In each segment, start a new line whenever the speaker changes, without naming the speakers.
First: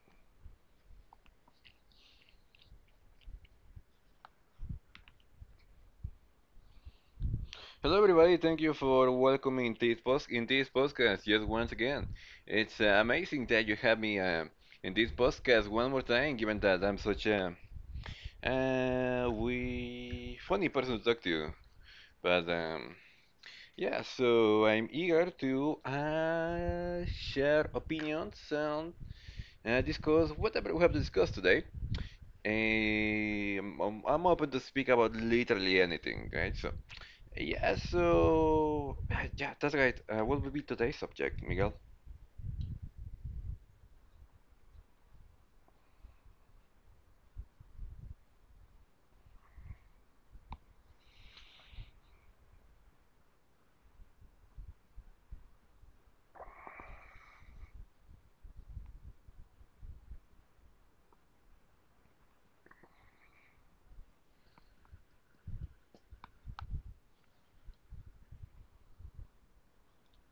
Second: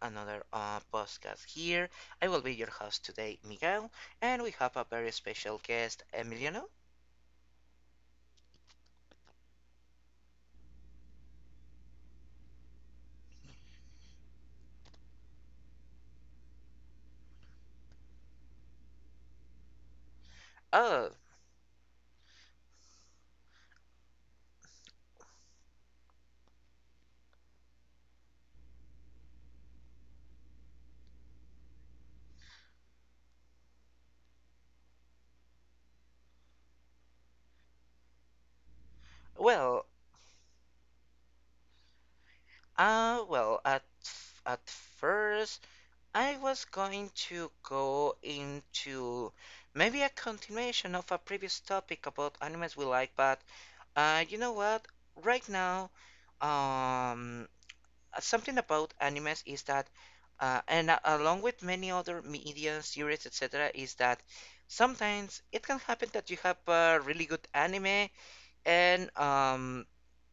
another podcast here. I will be your host today, Miguel, and we have a very special guest, Emiliano.
Hello, everybody. Thank you for welcoming this post in this podcast. Yes, once again, it's amazing that you have me in this podcast one more time. Given that I'm such a we funny person to
Oh,
talk to, but yeah, so I'm eager to share opinions and discuss whatever we have discussed today. I'm open to speak about literally anything, right? So. Yeah, so yeah, that's
well,
right. What will be today's subject, Miguel?
well, at first I was going to go into maybe a continuation of a previous topic about animes we like, but you know what? Right now, um, something about animes is that along with many other media series etc is that sometimes it can happen that you have a really good anime , and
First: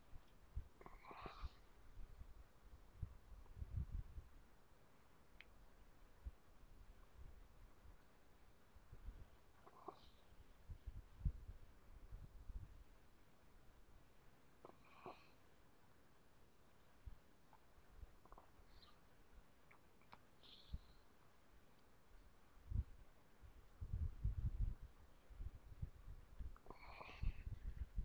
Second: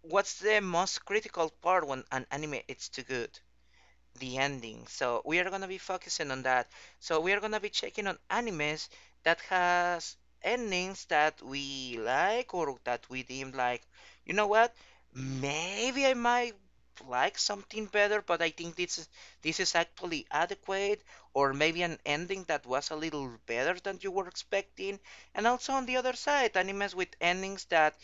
what's the most critical part when an anime is too good? The ending. So we are gonna be focusing on that. So we are gonna be checking on animes that has endings that we like or that we deem, like, you know what? Maybe I might like something better, but I think this is actually adequate, or maybe an ending that was a little better than you were expecting. And also on the other side, animes with endings that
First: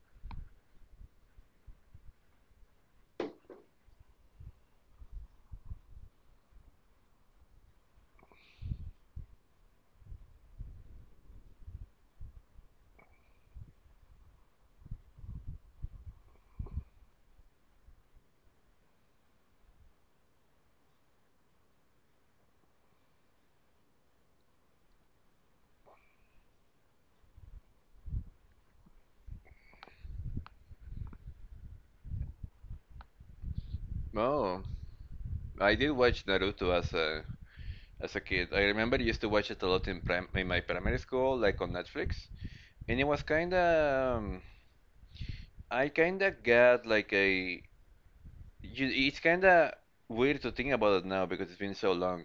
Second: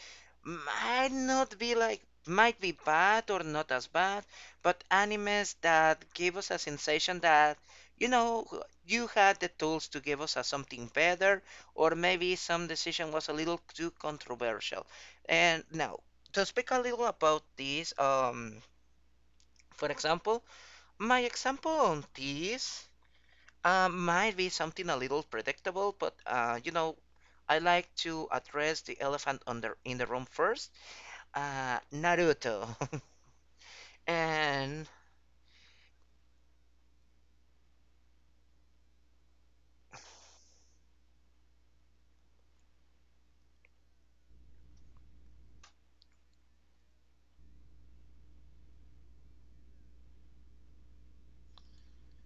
might not be like, might be bad or not as bad, but animes that give us a sensation that, you know, you had the tools to give us a something better, or maybe some decision was a little too controversial. And now, to speak a little about this, for example, my example on this might be something a little predictable, but you know, I like to address the elephant on in the room first. Naruto
Oh,
and
I did watch Naruto as a kid. I remember I used to watch it a lot in prim in my primary school, like on Netflix, and it was kind of I kind of got like a it's kind of weird to think about it now because it's been so long,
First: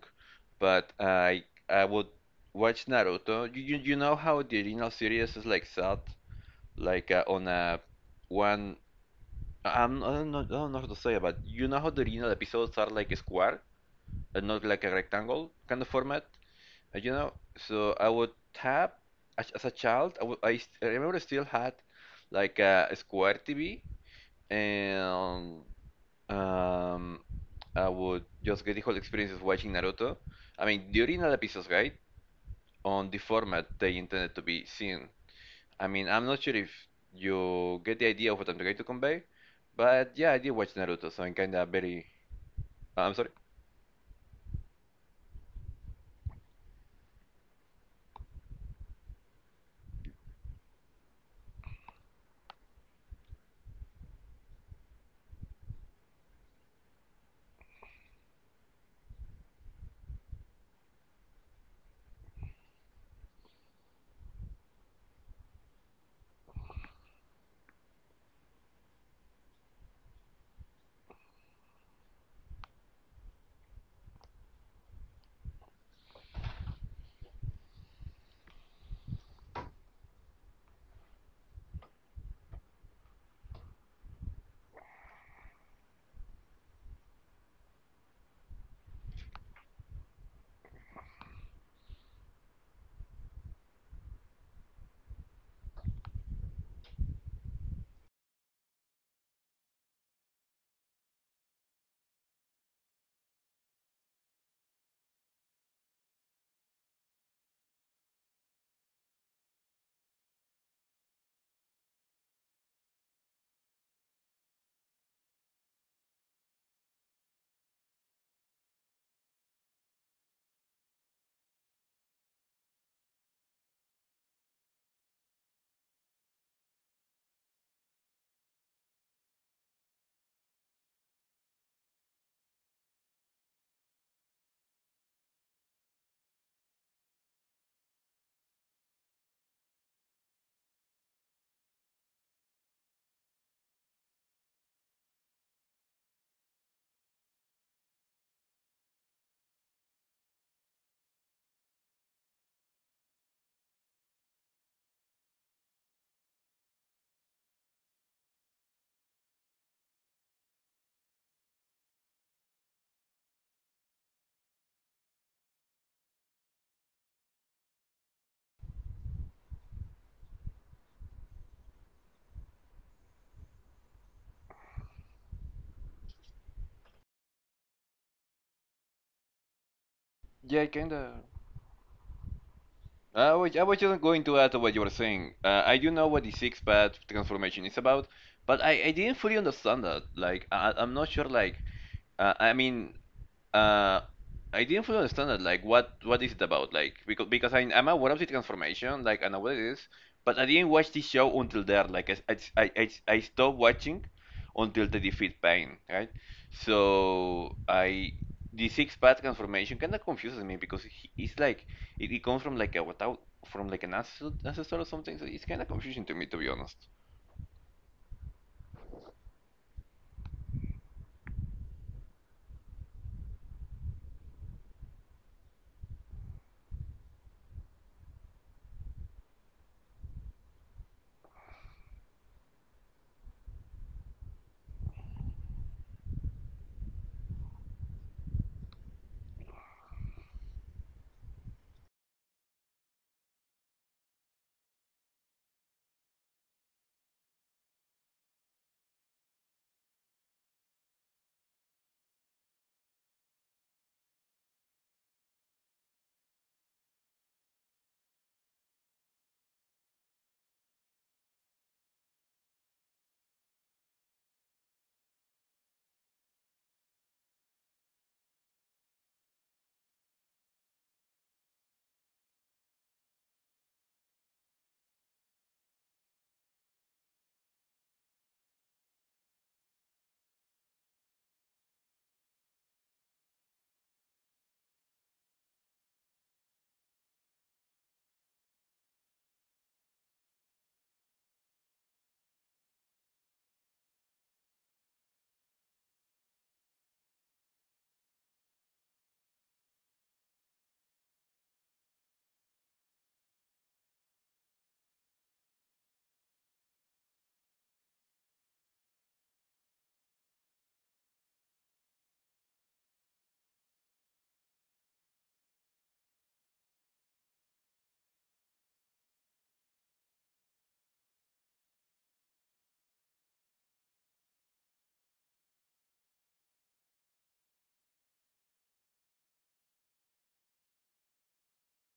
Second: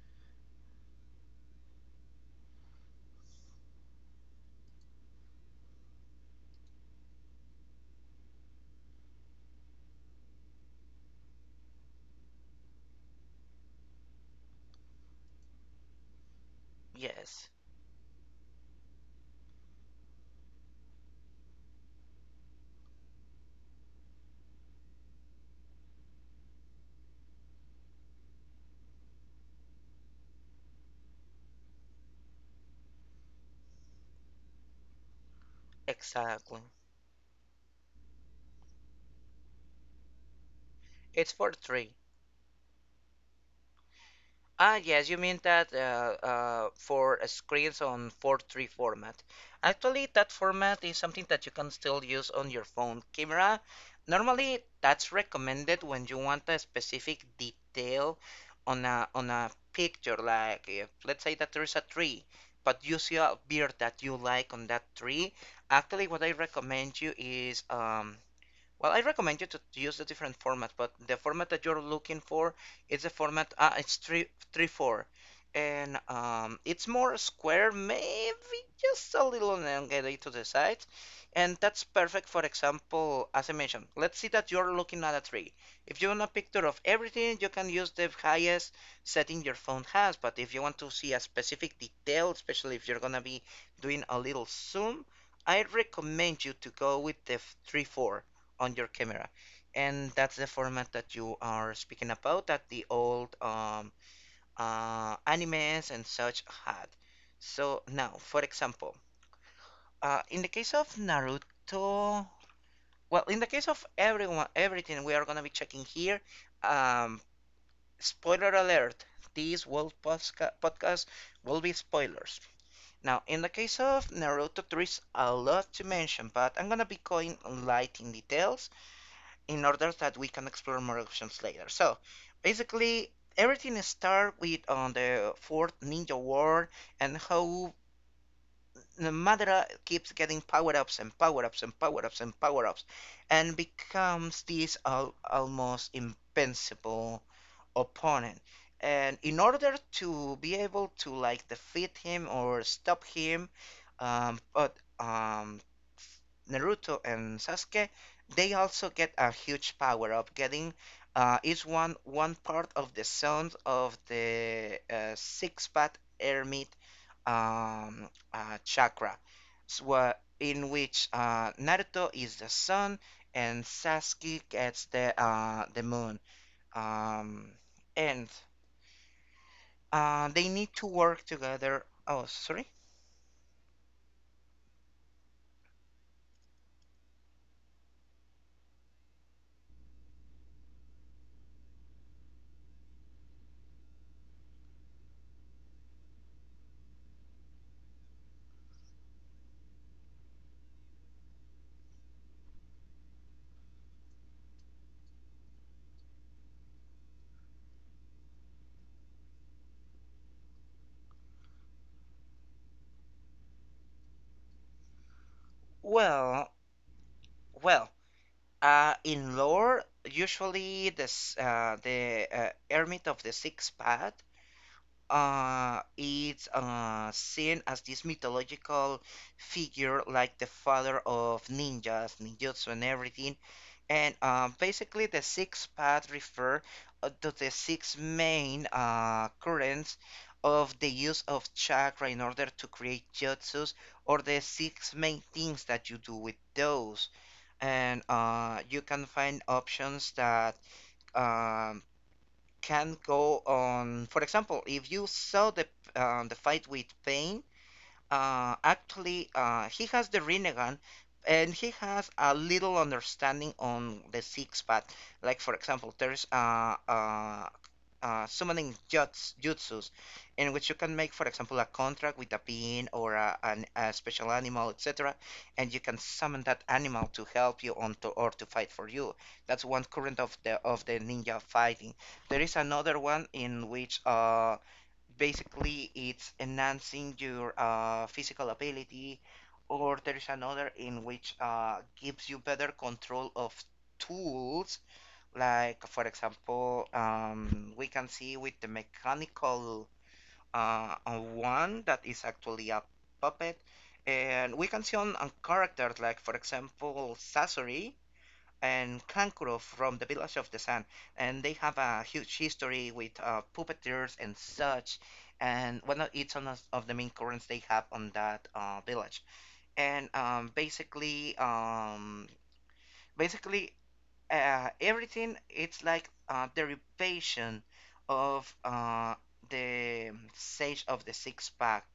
but I would watch Naruto. You know how the original series is like set like on a one I'm, I don't know how to say it, but you know how the original episodes are like a square and not like a rectangle kind of format, you know.
yes
So I would tap as a child. I remember I still had like a square TV, and um, I would just get the whole experience of watching Naruto. I mean, the original episodes, right? On the format they intended to be seen. I mean, I'm not sure
exactly.
if you get the idea of what I'm trying to convey, but yeah, I did watch Naruto, so
It's
I'm
four
kind of
three.
very Ah, I'm sorry.
Ah, yes, you mean that for screens on 4:3 format. Actually, that format is something that you can still use on your phone camera. Normally, that's recommended when you want a specific detail on a picture. Like, if, let's say that there is a tree, but you see a beard that you like on that tree. Actually, what I recommend you is, well, I recommend you to use a different format, but the format that you're looking for is the format. It's 3:3:4, and it's more square, maybe just a little elongated to the sides, and that's perfect. For example, as I mentioned, let's see that you're looking at a tree. If you want a picture of everything, you can use the highest setting your phone has. But if you want to see a specific detail, especially if you're gonna be doing a little zoom, I recommend you to go with the 3:4 on your camera. And that's the format that you are speaking about that the old animes and such had. So now, for example, in the case of Naruto, well, in the case of everyone, everything we are gonna be checking here. Um, spoiler alert: this podcast will be spoilers. Now, in the case of Naruto, there is a lot to mention, but I'm gonna be going light in details in order that we can explore more options later. So basically, everything starts with on the fourth ninja war and how Madara keeps getting power ups and power ups and power ups and power ups, and becomes this almost invincible opponent. And in order to be able to like defeat him or stop him, but Naruto and Sasuke, they also get a huge power of getting each one one part of the sound of the six path hermit chakra, so, uh, in which Naruto is the sun and Sasuke gets the moon. Um, and They
Yeah, I
need to
kinda.
work together. Oh, sorry.
I was just going to add to what you were saying. I do know what the six path transformation is about, but I didn't fully understand that. Like, I'm not sure, like, uh, I mean, Uh, I didn't fully understand that. Like, what is it about? Like, because I'm aware of the transformation, like, I know what it is, but I didn't watch this show until there. Like, I stopped watching until they defeat Pain, right? So I the six path transformation kind of confuses me because he, it's like it comes from like a without from like an ancestor or something. So it's kind of confusing to me, to be
Well,
honest.
well. In lore, usually this the Hermit of the Six Path it's seen as this mythological figure, like the father of ninjas, ninjutsu and everything. And basically the six paths refer to the six main currents of the use of chakra in order to create jutsus, or the six main things that you do with those. And you can find options that um, can go on. For example, if you saw the fight with Pain, actually he has the Rinnegan, and he has a little understanding on the six path. Like for example, there's summoning jutsus, in which you can make, for example, a contract with a being or a special animal, etc., and you can summon that animal to help you or to fight for you. That's one current of the ninja fighting. There is another one in which basically it's enhancing your physical ability, or there is another in which gives you better control of tools like, for example, we can see with the mechanical one that is actually a puppet, and we can see on characters like, for example, Sasori and Kankuro from the Village of the Sun, and they have a huge history with puppeteers and such. And one of each one of the main currents they have on that village, and basically everything it's like a derivation of the sage of the six pack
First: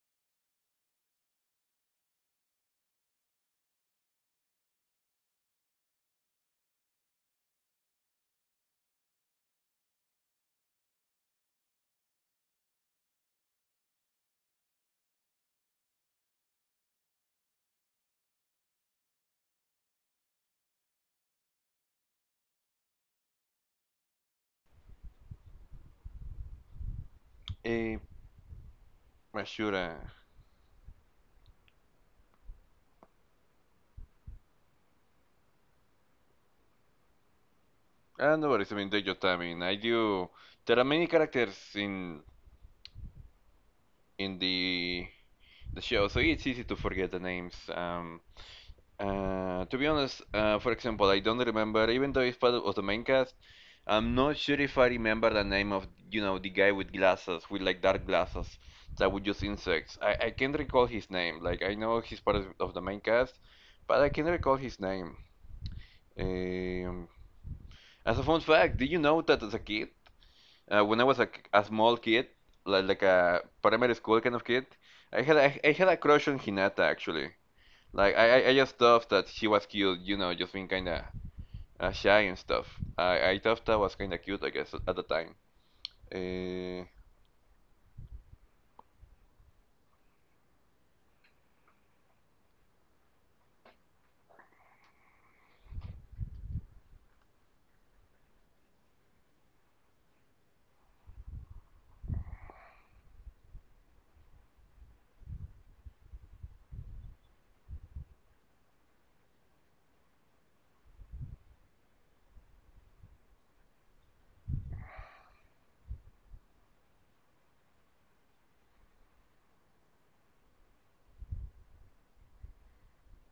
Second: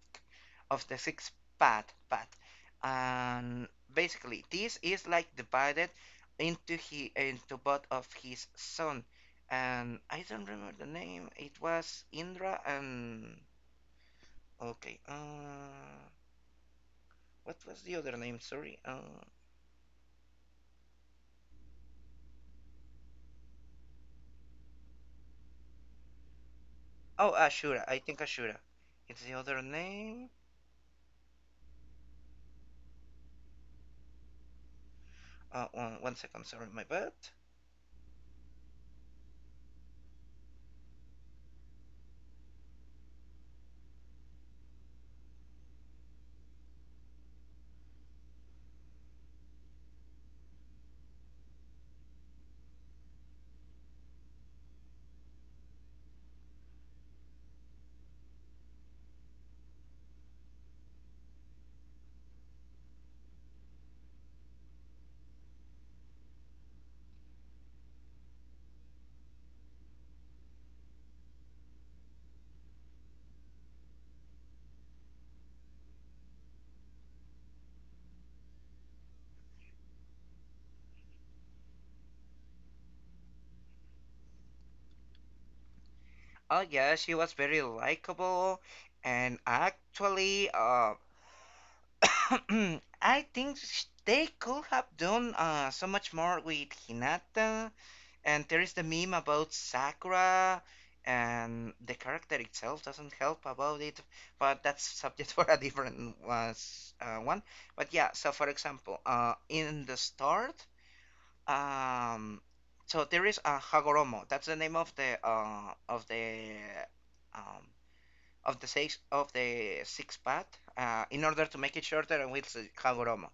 of the six path and basically this is like divided into both of his son. And I don't remember the name. It was Indra and okay, what was the other name, sorry? Oh Ashura, I
Eh,
think Ashura it's the other
Ashura.
name. One, 1 second, sorry, my bad.
Ah, no worries. I mean, take your time. I mean, I do. There are many characters in in the the show, so yeah, it's easy to forget the names. To be honest, for example, I don't remember, even though it's part of the main cast, I'm not sure if I remember the name of, you know, the guy with glasses, with like dark glasses, that would use insects. I can't recall his name. Like, I know he's part of the main cast, but I can't recall his name. Um, as a fun fact, did you know that as a kid, when I was a small kid, like a primary school kind of kid, I had I had a crush on Hinata actually. Like I just thought that she was cute, you know, just being kind of shy and stuff. I thought that was kind of cute, I guess, at the time.
Oh
Uh,
yeah, she was very likable, and actually, I think they could have done so much more with Hinata. And there is the meme about Sakura, and the character itself doesn't help about it, but that's subject for a different was one. But yeah, so for example, in the start, Um, so there is a Hagoromo. That's the name of the um, of the six path. In order to make it shorter, I will say Hagoromo.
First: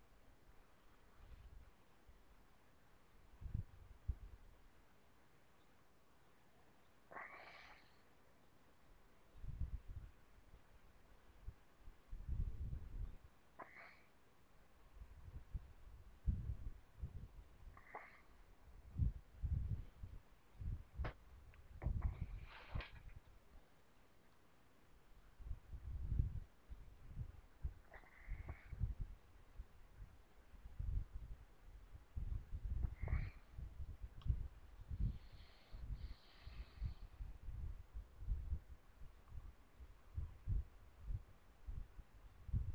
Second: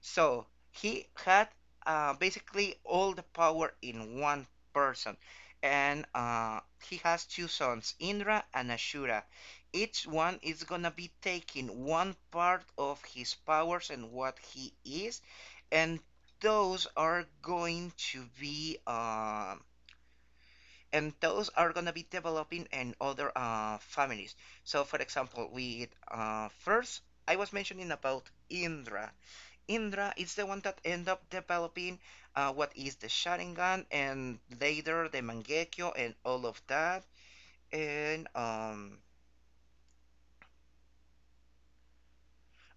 So he had basically all the power in one person, and he has two sons, Indra and Ashura. Each one is gonna be taking one part of his powers and what he is, and those are going to be and those are gonna be developing in other families. So, for example, with first I was mentioning about Indra. Indra is the one that end up developing what is the Sharingan and later the Mangekyo and all of that. And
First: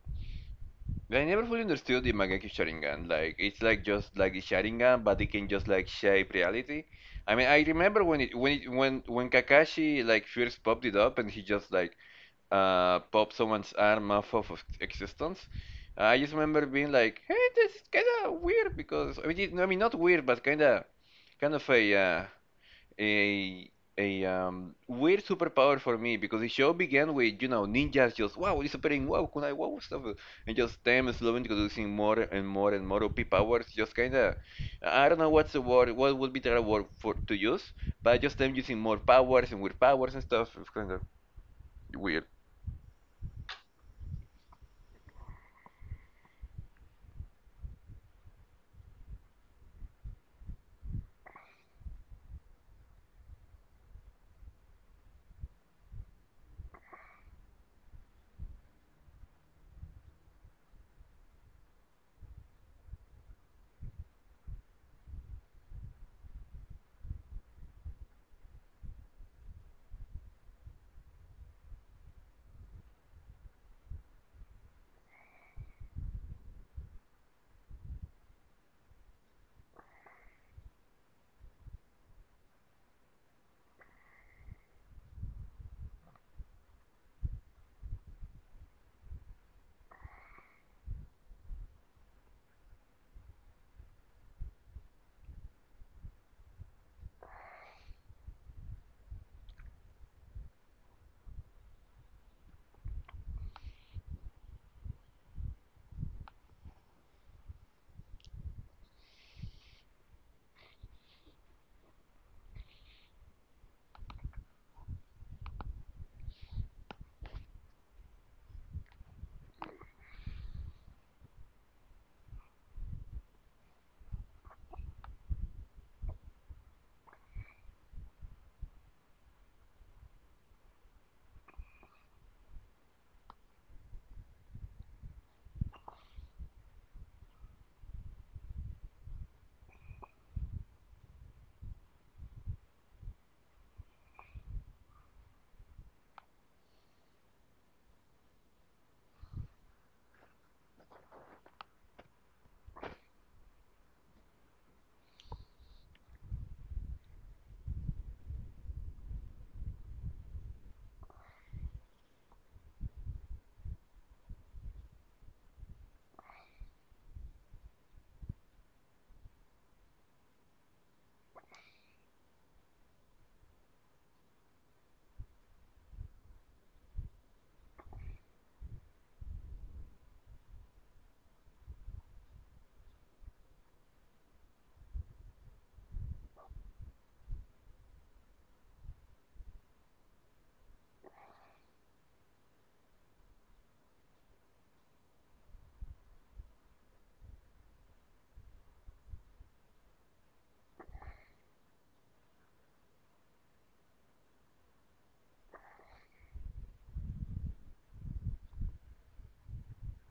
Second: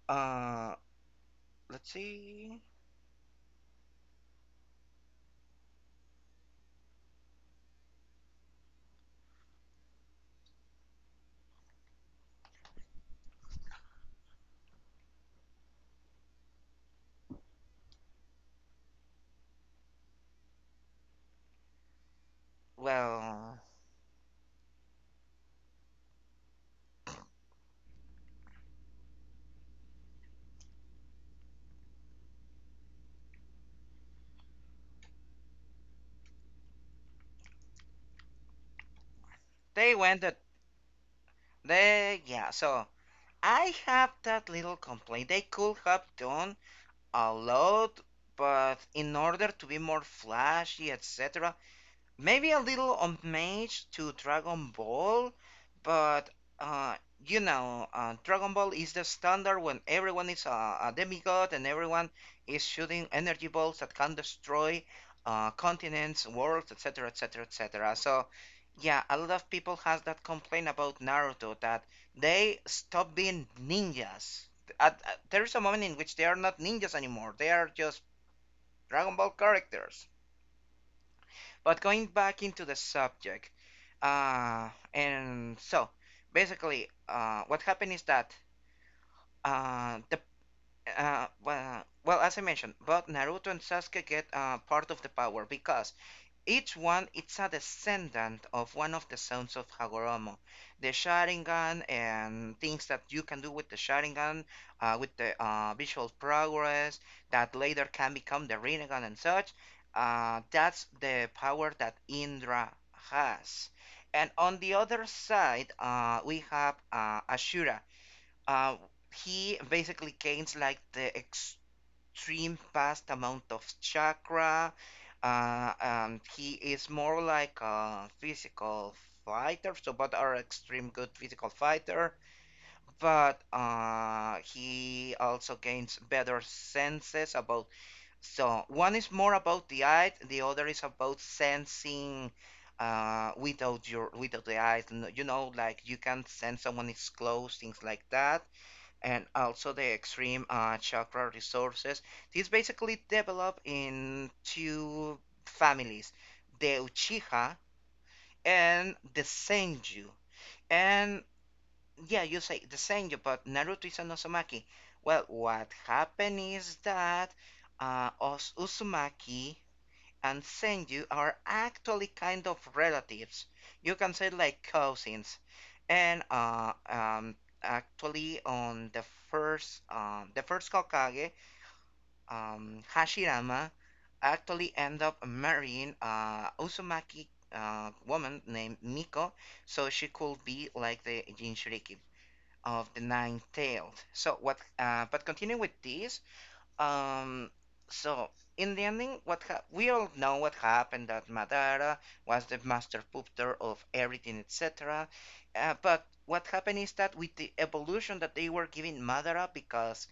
uh
I never fully
let's
understood the Mangekyo
see.
Sharingan. Like it's like just like the Sharingan, but it can just like shape reality. I mean, I remember when it when Kakashi like first popped it up and he just like pop someone's arm off of existence. I just remember being like, "Hey, this is kind of weird because I mean, I mean, not weird, but kind of
Well,
a weird superpower for me because the show began with you know ninjas just wow disappearing, wow kunai, wow stuff, and just them slowly introducing more and more and more OP powers. Just kind of, I don't know what's the word, what would be the right word for to use, but just them using more powers and weird
they
powers
went
and
that
stuff. It's kind of
they
weird.
yeah, so I have that little complaint. They could have done a lot, but in order to be more flashy, etc., maybe a little on mage to Dragon Ball, but uh, you know, Dragon Ball is the standard when everyone is a demigod and everyone is shooting energy balls that can destroy continents, worlds, etc., etc., etc. So, yeah, a lot of people has that complaint about Naruto that they stop being ninjas. There is a moment in which they are not ninjas anymore. They are just Dragon Ball characters. But going back into the subject, and so basically, what happened is that the well, well, as I mentioned, both Naruto and Sasuke get part of the power because each one it's a descendant of one of the sons of Hagoromo. The Sharingan and things that you can do with the Sharingan, with the visual progress that later can become the Rinnegan and such. That's the power that Indra has. And on the other side, we have Ashura. Uh, he basically gains like the ex stream vast amount of chakra. He is more like a physical fighter, so but are extreme good physical fighter. But he also gains better senses about. So one is more about the eye, the other is about sensing. Without the eyes, you know, like you can sense someone is close, things like that, and also the extreme chakra resources. These basically develop in two families, the Uchiha and the Senju. And yeah, you say the Senju, but Naruto is an Uzumaki. Well, what happened is that Uzumaki and send you are actually kind of relatives. You can say like cousins. And actually, on the first Kokage, Hashirama actually end up marrying Uzumaki woman named Miko, so she could be like the Jinchuriki of the nine tailed. So what? But continuing with this, um, so in the ending, we all know what happened, that Madara was the master pooper of everything, etc. But what happened is that with the evolution that they were giving Madara, because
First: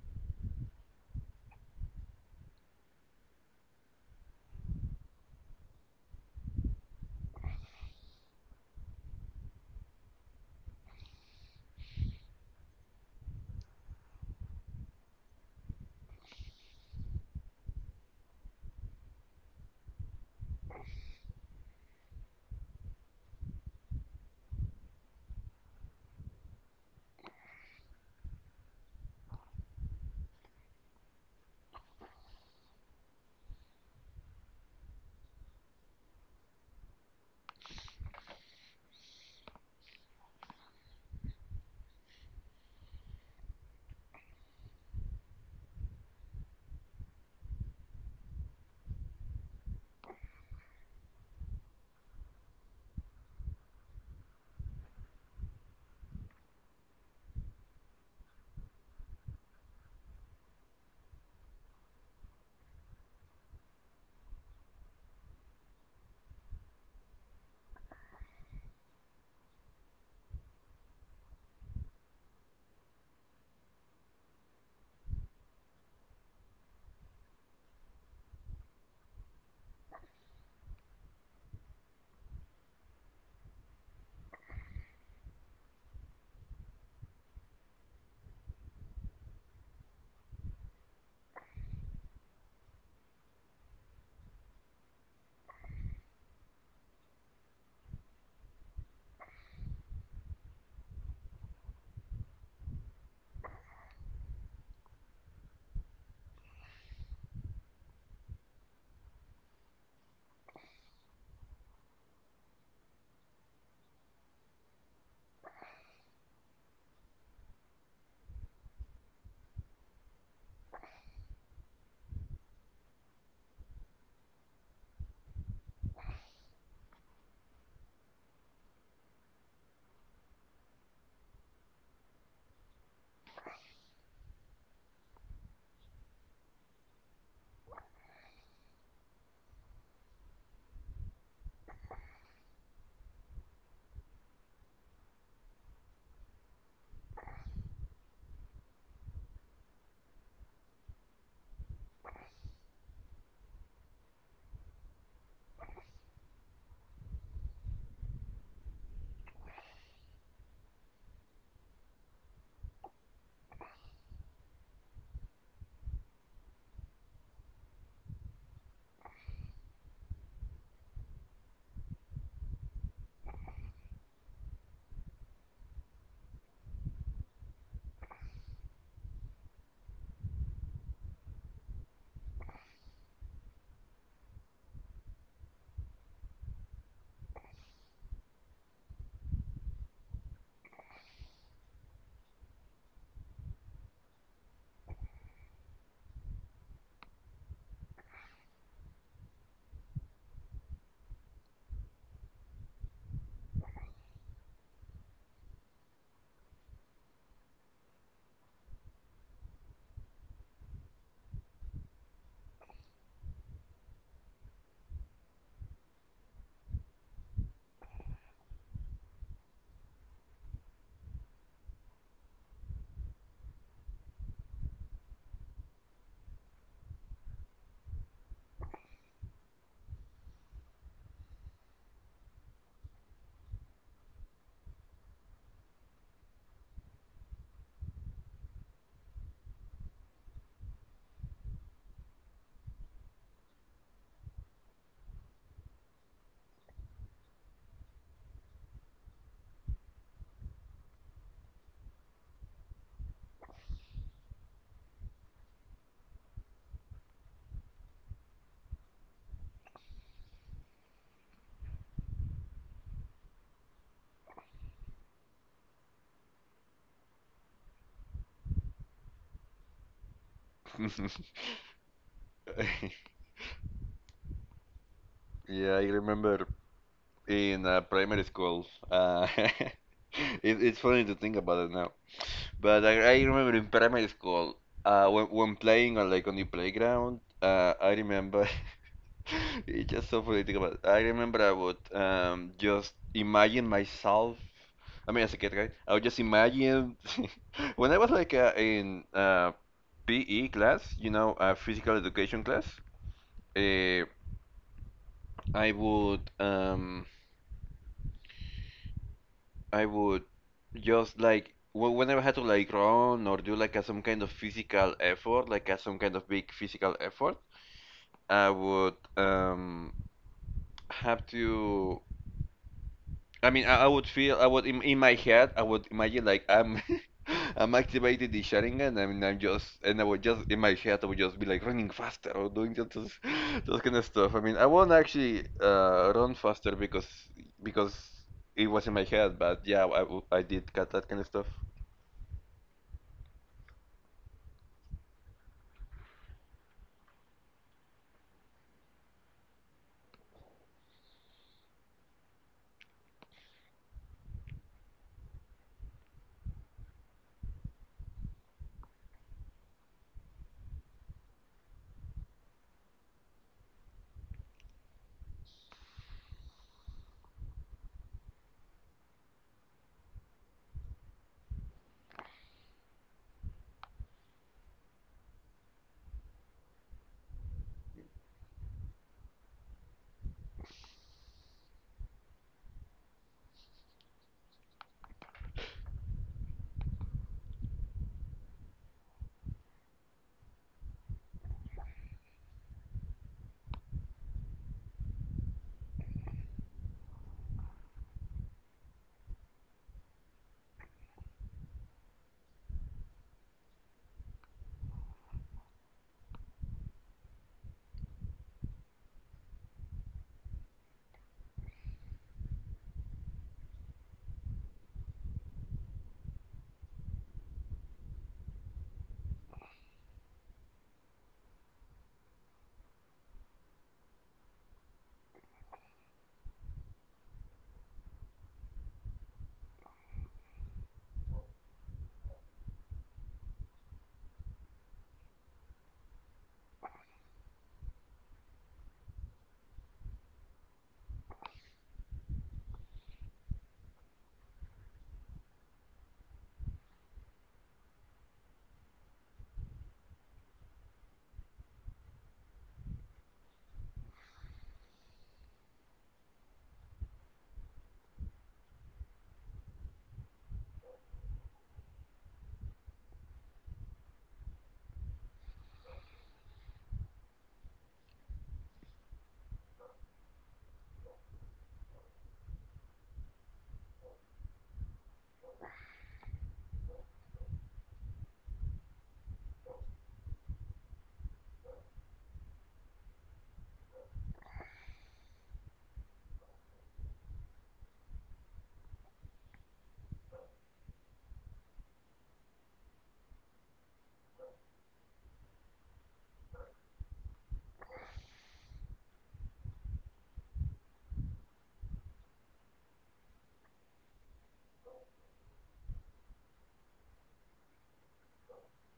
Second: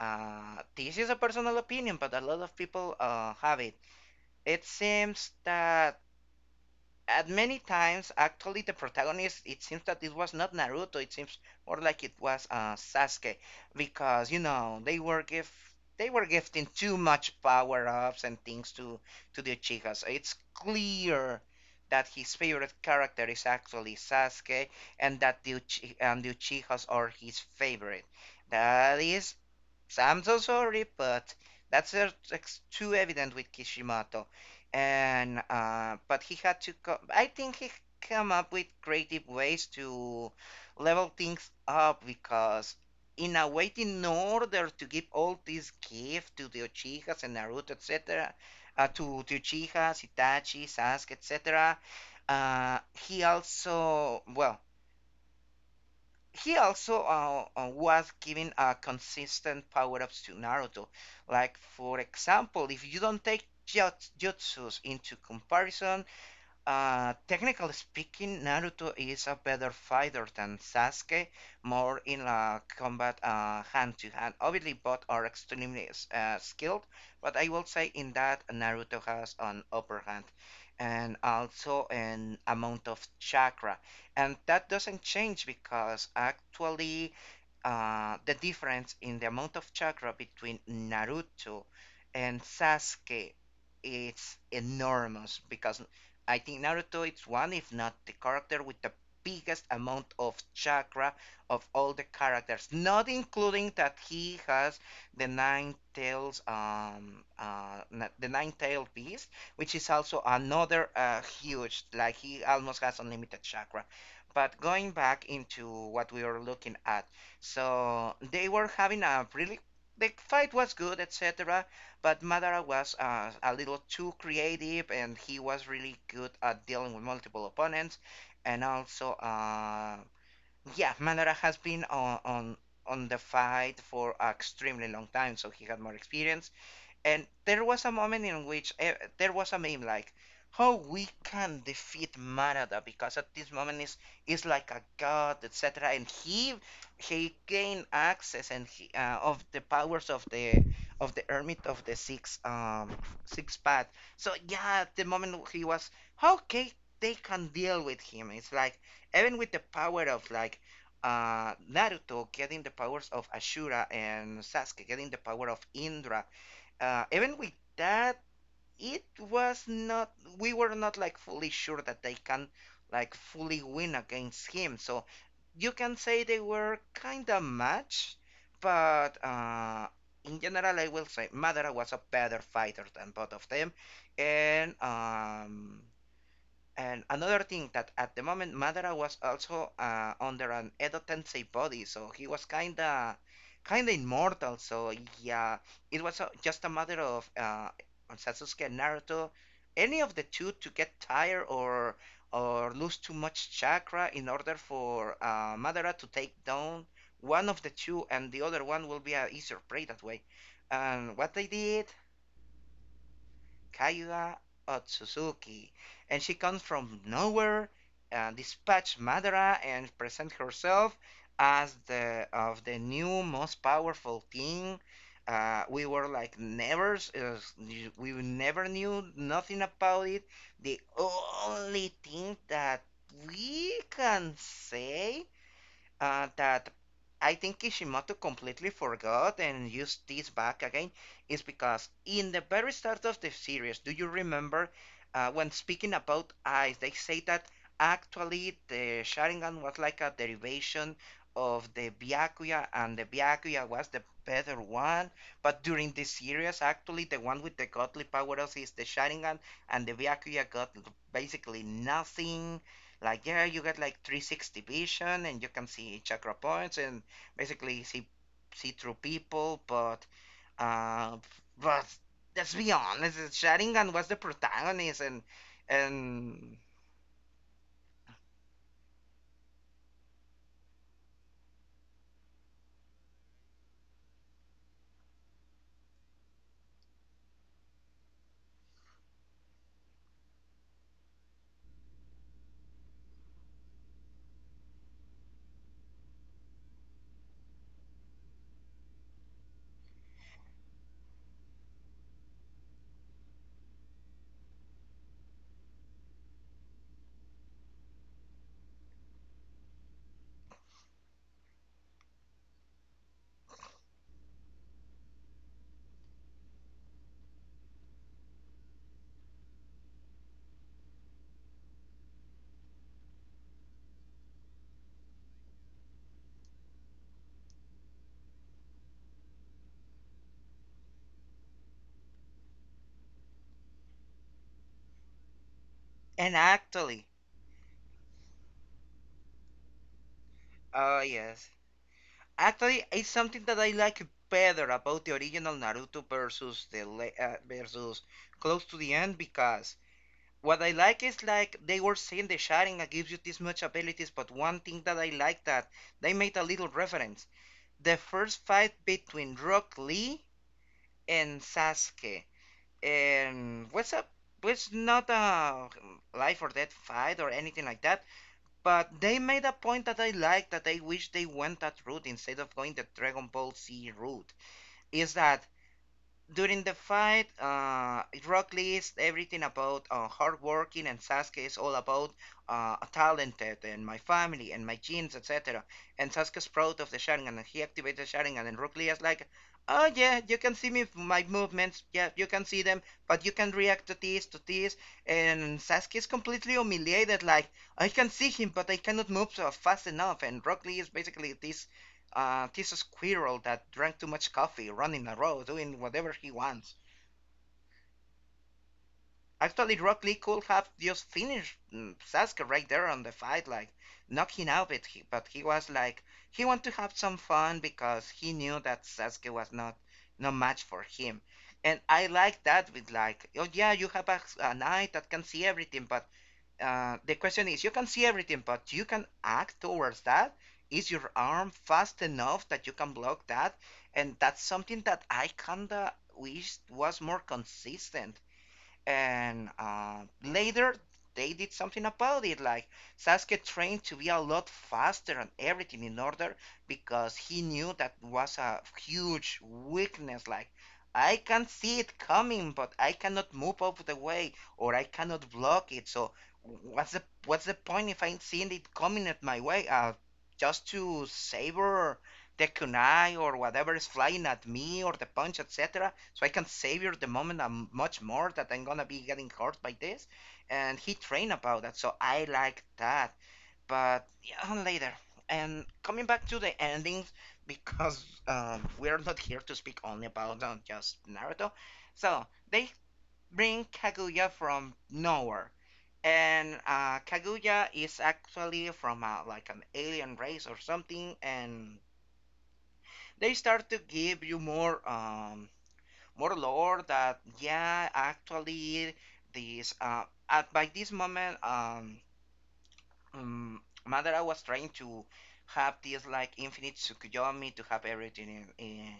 this is a personal opinion, but a lot of people have it. It seems that at many times actually the protagonist, it seems that it was not Naruto. It seems more like it was Sasuke, because you know they were give they were gifting too much power-ups and things to the Uchihas. It's clear that his favorite character is actually Sasuke, and that and the Uchihas are his favorite. That is I'm so sorry, but that's too evident with Kishimoto. And but he had to co I think he come up with creative ways to level things up, because in a way, in order to give all this gift to the Uchihas and Naruto, etc., to the Uchihas, Itachi, Sasuke, etc., uh, he also, he also was giving a consistent power ups to Naruto. Like, for example, if you don't take jutsus into comparison, technically speaking, Naruto is a better fighter than Sasuke, more in combat, hand to hand. Obviously, both are extremely skilled, but I will say in that Naruto has an upper hand, and also an amount of chakra. And that doesn't change, because actually the difference in the amount of chakra between Naruto and Sasuke is enormous, because I think Naruto is one, if not the character with the biggest amount of chakra of all the characters, not including that he has the nine tails, the nine tailed beast, which is also another huge, like he almost has unlimited chakra. But going back into what we were looking at, so they were having a really the fight was good, etc. But Madara was a little too creative, and he was really good at dealing with multiple opponents. And also, yeah, Madara has been on the fight for an extremely long time, so he had more experience. And there was a moment in which there was a meme like, "How we can defeat Manada, because at this moment is like a god, etc." And he gained access and of the powers of the Hermit of the Six, Six Path. So yeah, at the moment he was, how can they can deal with him? It's like, even with the power of like, Naruto getting the powers of Ashura and Sasuke getting the power of Indra, even with that, it was not. We were not like fully sure that they can like fully win against him. So you can say they were kind of matched, but in general, I will say Madara was a better fighter than both of them, and um, and another thing that at the moment Madara was also under an Edo Tensei body, so he was kinda immortal. So yeah, it was just a matter of Sasuke and Naruto, any of the two to get tired, or lose too much chakra in order for Madara to take down one of the two, and the other one will be a easier prey that way. And what they did? Kayua Otsutsuki. And she comes from nowhere, dispatch Madara and present herself as the of the new most powerful team. Uh, we were like never, uh, we never knew nothing about it. The only thing that we can say, that I think Kishimoto completely forgot and used this back again, is because in the very start of the series, do you remember when speaking about eyes, they say that actually the Sharingan was like a derivation of the Byakuya, and the Byakuya was the better one. But during this series, actually, the one with the godly powers is the Sharingan, and the Byakuya got basically nothing. Like yeah, you get like 360 vision, and you can see chakra points and basically see through people, but uh, but let's be honest, Sharingan was the protagonist.
Yeah, I remember
And
in primary school. It, it's funny to think about it now. But I remember in primary school, when playing on like on the playground, I remember it's just so funny to think about. It. I remember I would just imagine myself. I mean, as a kid, right? I would just imagine when I was like in PE class, you know, physical education class. Uh, I would I would just like whenever I had to like run or do like some kind of physical effort, like some kind of big physical effort, I would have to. I mean, I would feel I would in my head I would imagine like I'm I'm activating the Sharingan. I mean, I'm just and I would just in my head I would just be like running faster or doing that those, those kind of stuff. I mean, I won't actually
and
run faster
actually,
because it was in my head, but yeah, I, w- I did got
oh
that kind of stuff.
yes, actually it's something that I like better about the original Naruto versus versus close to the end, because what I like is like they were saying the Sharingan gives you this much abilities, but one thing that I like that they made a little reference. The first fight between Rock Lee and Sasuke. And what's up? It's not a life or death fight or anything like that, but they made a point that I like, that I wish they went that route instead of going the Dragon Ball Z route. Is that during the fight, Rock Lee is everything about hard working, and Sasuke is all about talented and my family and my genes, etc. And Sasuke's proud of the Sharingan, and he activates the Sharingan, and Rock Lee is like, "Oh yeah, you can see me, my movements. Yeah, you can see them, but you can react to this." And Sasuke is completely humiliated, like, "I can see him, but I cannot move so fast enough." And Rock Lee is basically this squirrel that drank too much coffee, running a row, doing whatever he wants. Actually, Rock Lee could have just finished Sasuke right there on the fight, like knocking out, but he was like he wanted to have some fun, because he knew that Sasuke was not no match for him. And I like that, with like, oh yeah, you have a knight that can see everything, but the question is you can see everything, but you can act towards that. Is your arm fast enough that you can block that? And that's something that I kinda wish was more consistent, and later they did something about it, like Sasuke trained to be a lot faster and everything in order, because he knew that was a huge weakness, like I can see it coming but I cannot move out of the way or I cannot block it, so what's the point if I'm seeing it coming at my way, just to savor the kunai or whatever is flying at me, or the punch, etc., so I can savor the moment much more that I'm gonna be getting hurt by this. And he trained about that, so I like that. But yeah, later. And coming back to the endings, because we're not here to speak only about just Naruto. So they bring Kaguya from nowhere. And Kaguya is actually from like an alien race or something, and they start to give you more more lore that yeah, actually this at by this moment, um, Madara was trying to have this like infinite Tsukuyomi to have everything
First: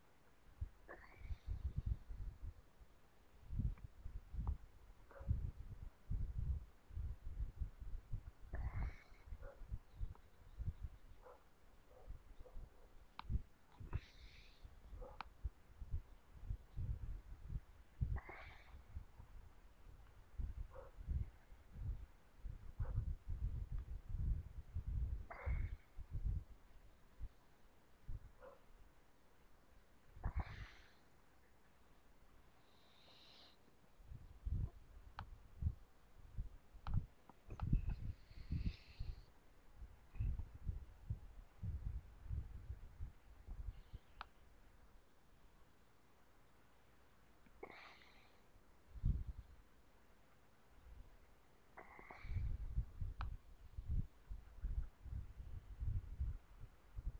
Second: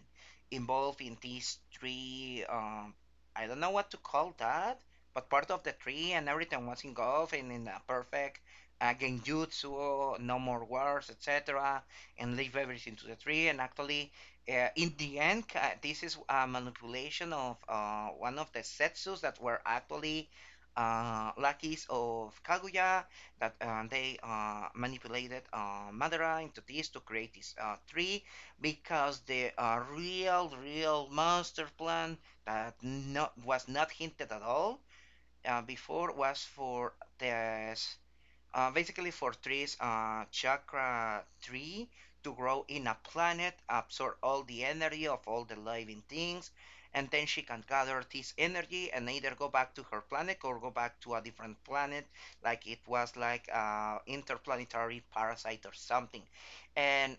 involved in these three. I don't know what to call that, but part of the tree and everything was involved and in a perfect genjutsu, no more wars, etc., and leave everything to the tree. And actually, in the end, this is a manipulation of one of the setsus that were actually lackeys of Kaguya, that they manipulated Madara into this to create this tree, because the real master plan that not was not hinted at all before, was for this basically for trees, chakra tree to grow in a planet, absorb all the energy of all the living things, and then she can gather this energy and either go back to her planet or go back to a different planet, like it was like interplanetary parasite or something. And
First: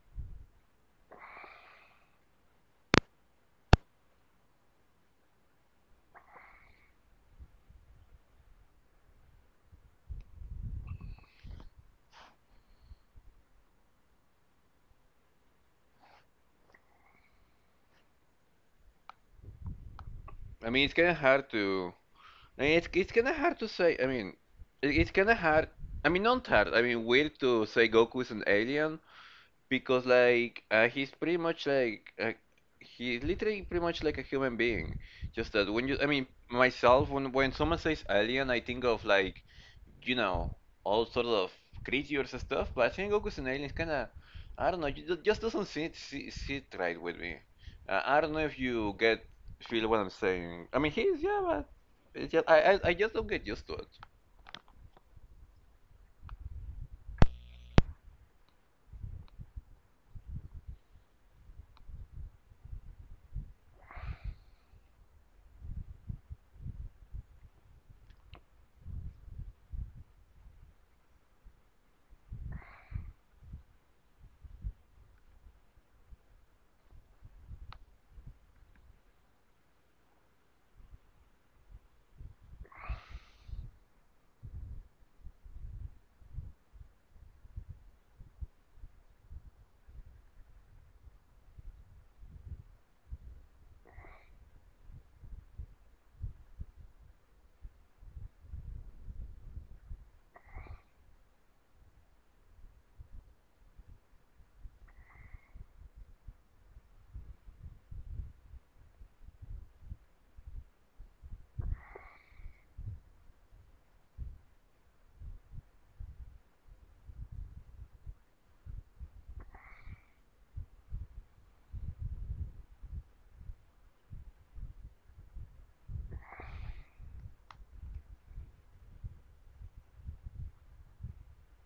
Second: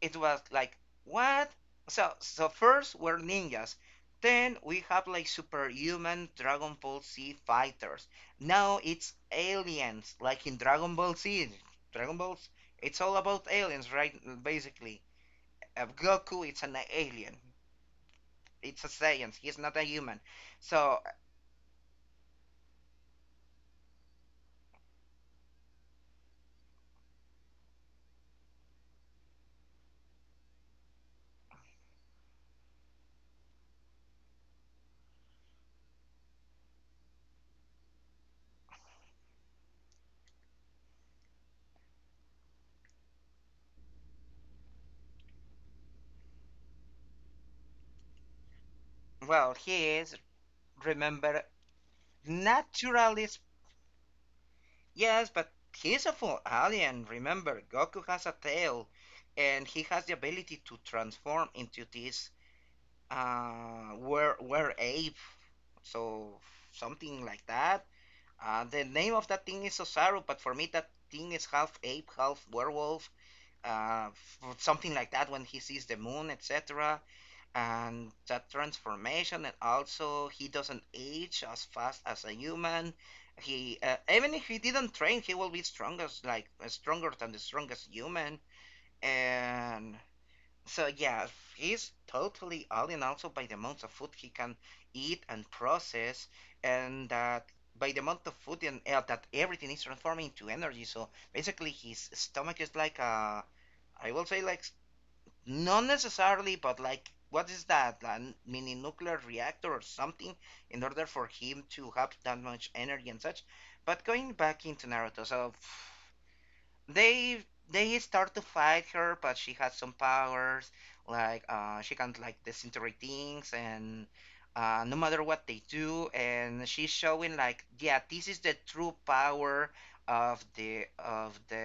it was like, what? So first were ninjas. Then we have like superhuman Dragon Ball Z fighters. Now it's aliens, like in Dragon Ball Z. Dragon Balls, it's all about aliens, right? Basically, Goku it's an alien. It's a science. He's not a human.
I mean, it's
So
kind of hard to. I mean, it's kind of hard to say. I mean, it's kind of hard. I mean, not hard. I mean, weird to say Goku is an alien because like he's pretty much like he's literally pretty much like a human being. Just that when you, I mean, myself when someone says alien, I think of like you know, all sorts of creatures and stuff, but I think Goku's an alien is kind of, I don't know, it just doesn't sit right with me. I don't know if you get,
well,
feel
he
what I'm
is.
saying. I mean, he's, yeah,
Remember,
but it's just, I just don't
naturally.
get used to it.
Yes, but he's a full alien. Remember, Goku has a tail, and he has the ability to transform into this were ape, so something like that. The name of that thing is Osaru, but for me that thing is half ape, half werewolf, something like that. When he sees the moon, etc., and that transformation, and also he doesn't age as fast as a human. He even if he didn't train he will be strongest like stronger than the strongest human. And so yeah, he's totally alien, also by the amount of food he can eat and process, and that by the amount of food and air that everything is transforming into energy, so basically his stomach is like a, I will say like, not necessarily, but like, what is that? A mini nuclear reactor or something, in order for him to have that much energy and such. But going back into Naruto, they they start to fight her, but she has some powers. Like she can like disintegrate things, and no matter what they do, and she's showing like, yeah, this is the true power of the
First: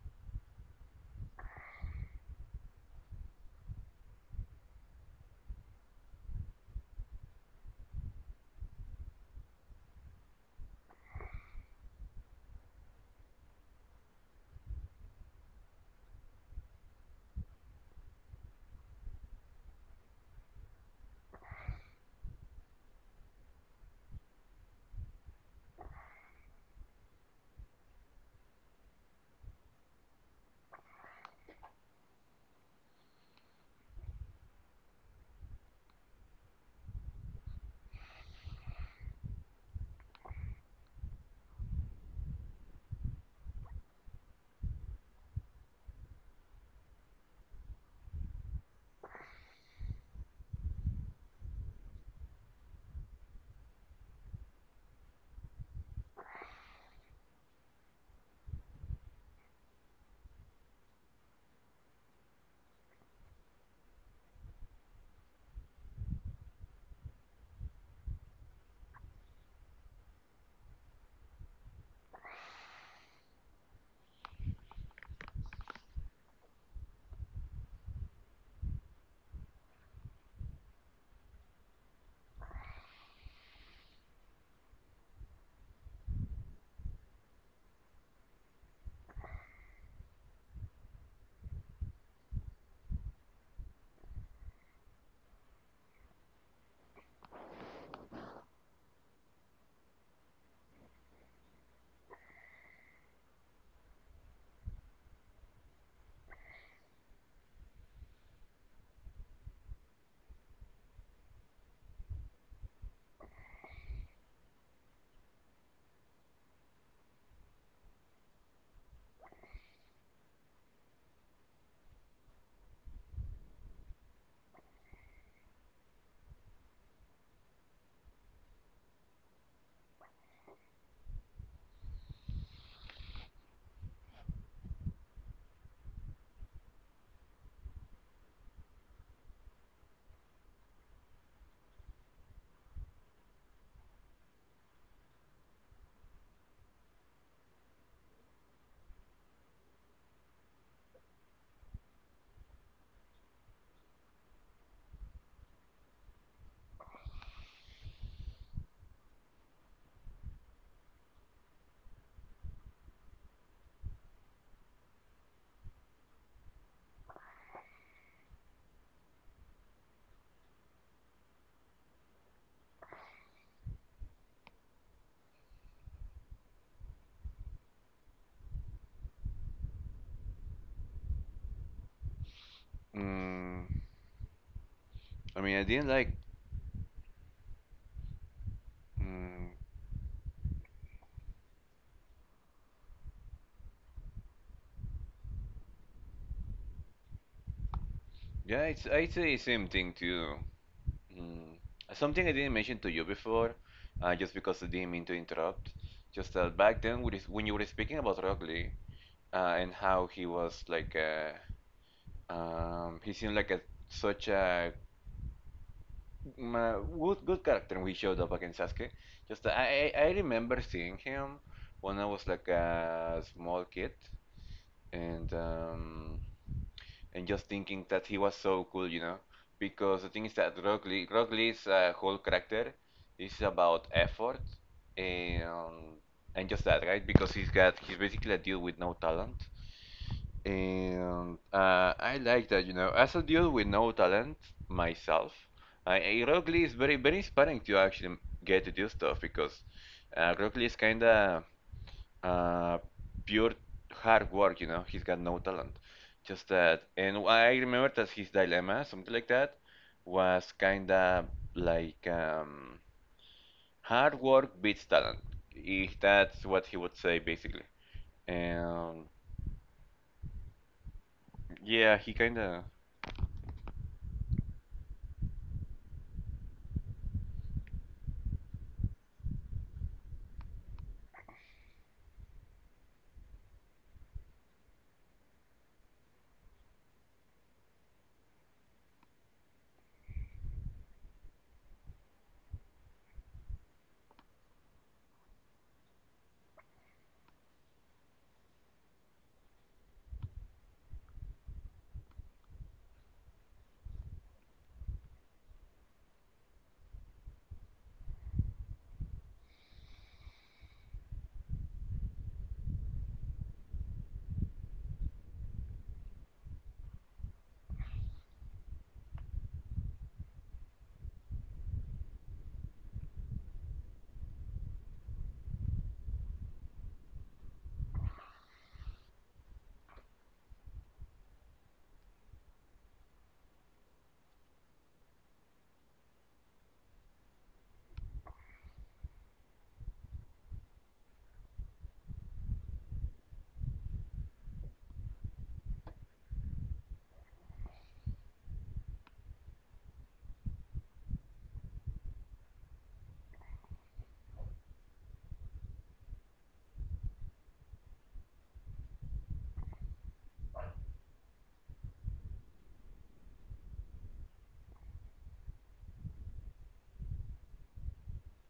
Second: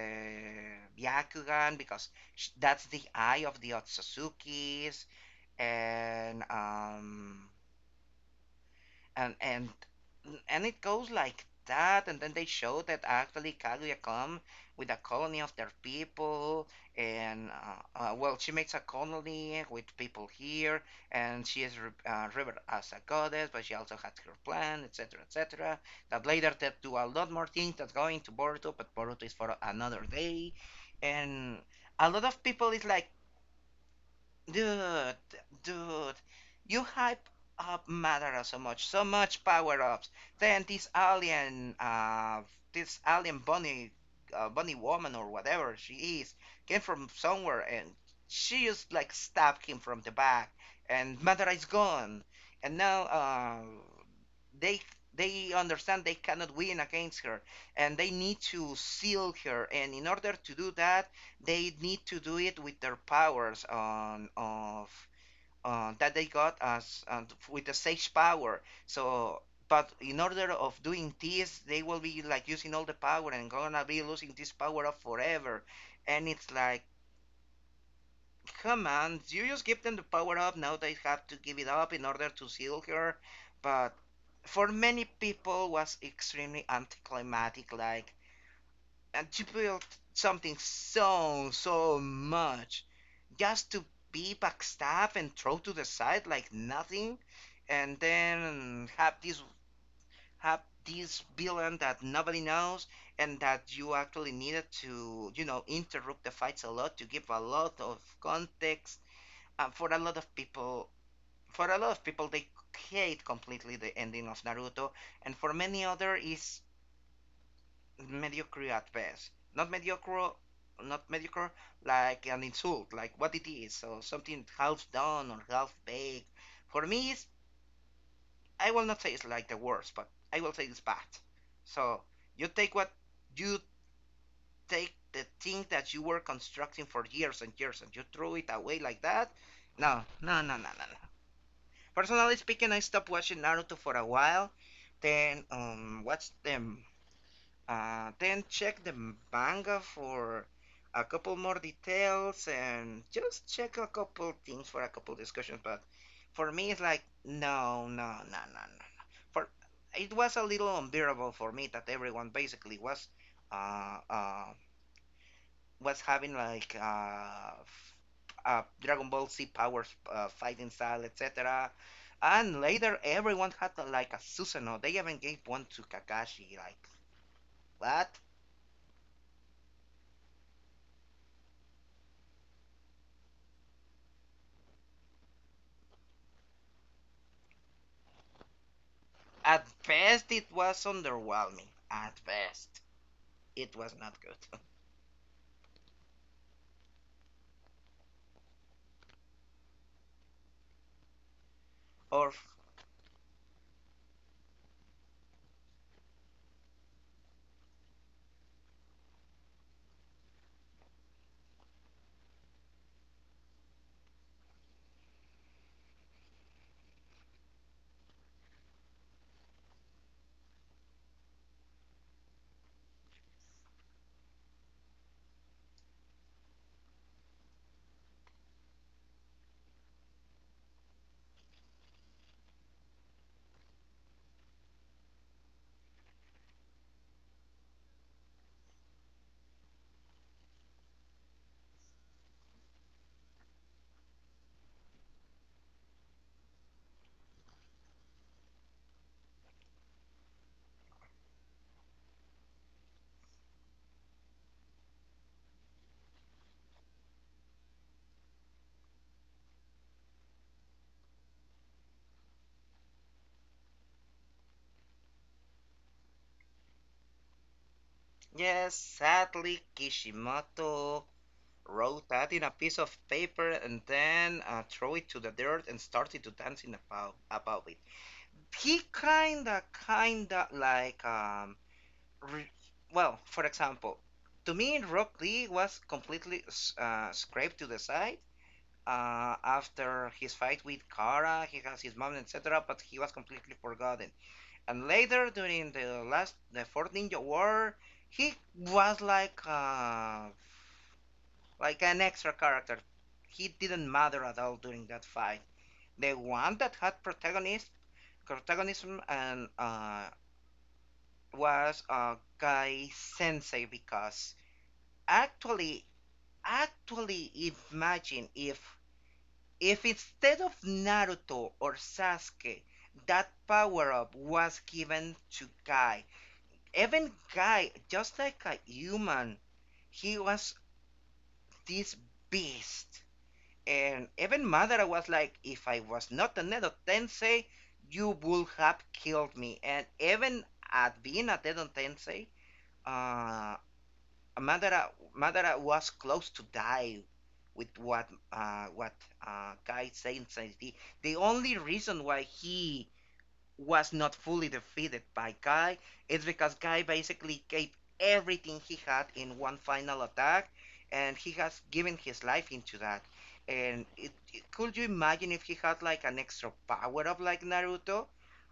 Byakugan because that's the eye of the Otsutsuki's, and um and and it goes like that, and then they show that actually Kaguya come with a colony of their people. And well, she makes a colony with people here, and she is revered as a goddess, but she also has her plan, etc., etc., that later they do a lot more things that go into Boruto, but Boruto is for another day. And a lot of people is like, "Dude, dude, you hype up Madara so much, so much power ups. Then this alien bunny, bunny woman or whatever she is, came from somewhere, and she just like stabbed him from the back, and Madara is gone." And now, they they understand they cannot win against her, and they need to seal her, and in order to do that, they need to do it with their powers on of that they got as with the sage power. So but in order of doing this, they will be like using all the power and gonna be losing this power up forever. And it's like, "Come on, you just give them the power up. Now they have to give it up in order to seal her." But for many people, was extremely anticlimactic. Like, and she built something so so much just to be backstabbed and throw to the side like nothing, and then have this villain that nobody knows, and that you actually needed to, you know, interrupt the fights a lot to give a lot of context for a lot of people. For a lot of people they hate completely the ending of Naruto. And for many other is mediocre at best. Not mediocre, like an insult, like what it is, so something half done or half baked. For me, it's, I will not say it's like the worst, but I will say it's bad. So you take what, you take the thing that you were constructing for years and years, and you throw it away like that? No, no, no, no, no, no. Personally speaking, I stopped watching Naruto for a while, then watched them, then check the manga for a couple more details and just check a couple things for a couple discussions. But for me, it's like, no, no, no, no, no, no. For it was a little unbearable for me that everyone basically uh, uh, was having like Dragon Ball Z powers, fighting style, etc. And later, everyone had like a Susanoo. They even gave one to Kakashi. Like, what?
Mm, I mean, I didn't like, mm,
At best, it was underwhelming. At best, it was not good.
yeah, it's, I'd say same thing too. Mm, something
Or
I didn't mention to you before, just because I didn't mean to interrupt, just that back then, when you were speaking about Rock Lee, and how he was like he seemed like a such a good good character when he showed up against Sasuke. Just I remember seeing him when I was like a small kid, and um and just thinking that he was so cool, you know, because the thing is that Rock Lee's whole character is about effort and and just that, right? Because he's got he's basically a dude with no talent. And I like that, you know, as a dude with no talent myself, I Rockley is very, very inspiring to actually get to do stuff because Rockley is kind of uh, pure hard work, you know, he's got no talent, just that. And I remember that his dilemma, something like that, was kind of like hard work beats talent. If that's what he would say, basically.
yes,
And
sadly, Kishimoto
yeah,
wrote
he
that
kind
in a
of.
piece of paper and then throw it to the dirt and started to dance in about it. He kinda like re- well, for example, to me Rock Lee was completely scraped to the side after his fight with Kara. He has his mom, etc., but he was completely forgotten. And later, during the fourth ninja war, he was like an extra character. He didn't matter at all during that fight. The one that had protagonist protagonism and was Guy Sensei, because actually, actually, imagine if instead of Naruto or Sasuke, that power up was given to Guy. Even Guy, just like a human, he was this beast. And even Madara was like, if I was not a Nedo Tensei, you would have killed me. And even at being a Nedo Tensei, uh, Madara was close to die with what Guy Saint says. The only reason why he was not fully defeated by Guy, it's because Guy basically gave everything he had in one final attack, and he has given his life into that. And could you imagine if he had like an extra power up like Naruto?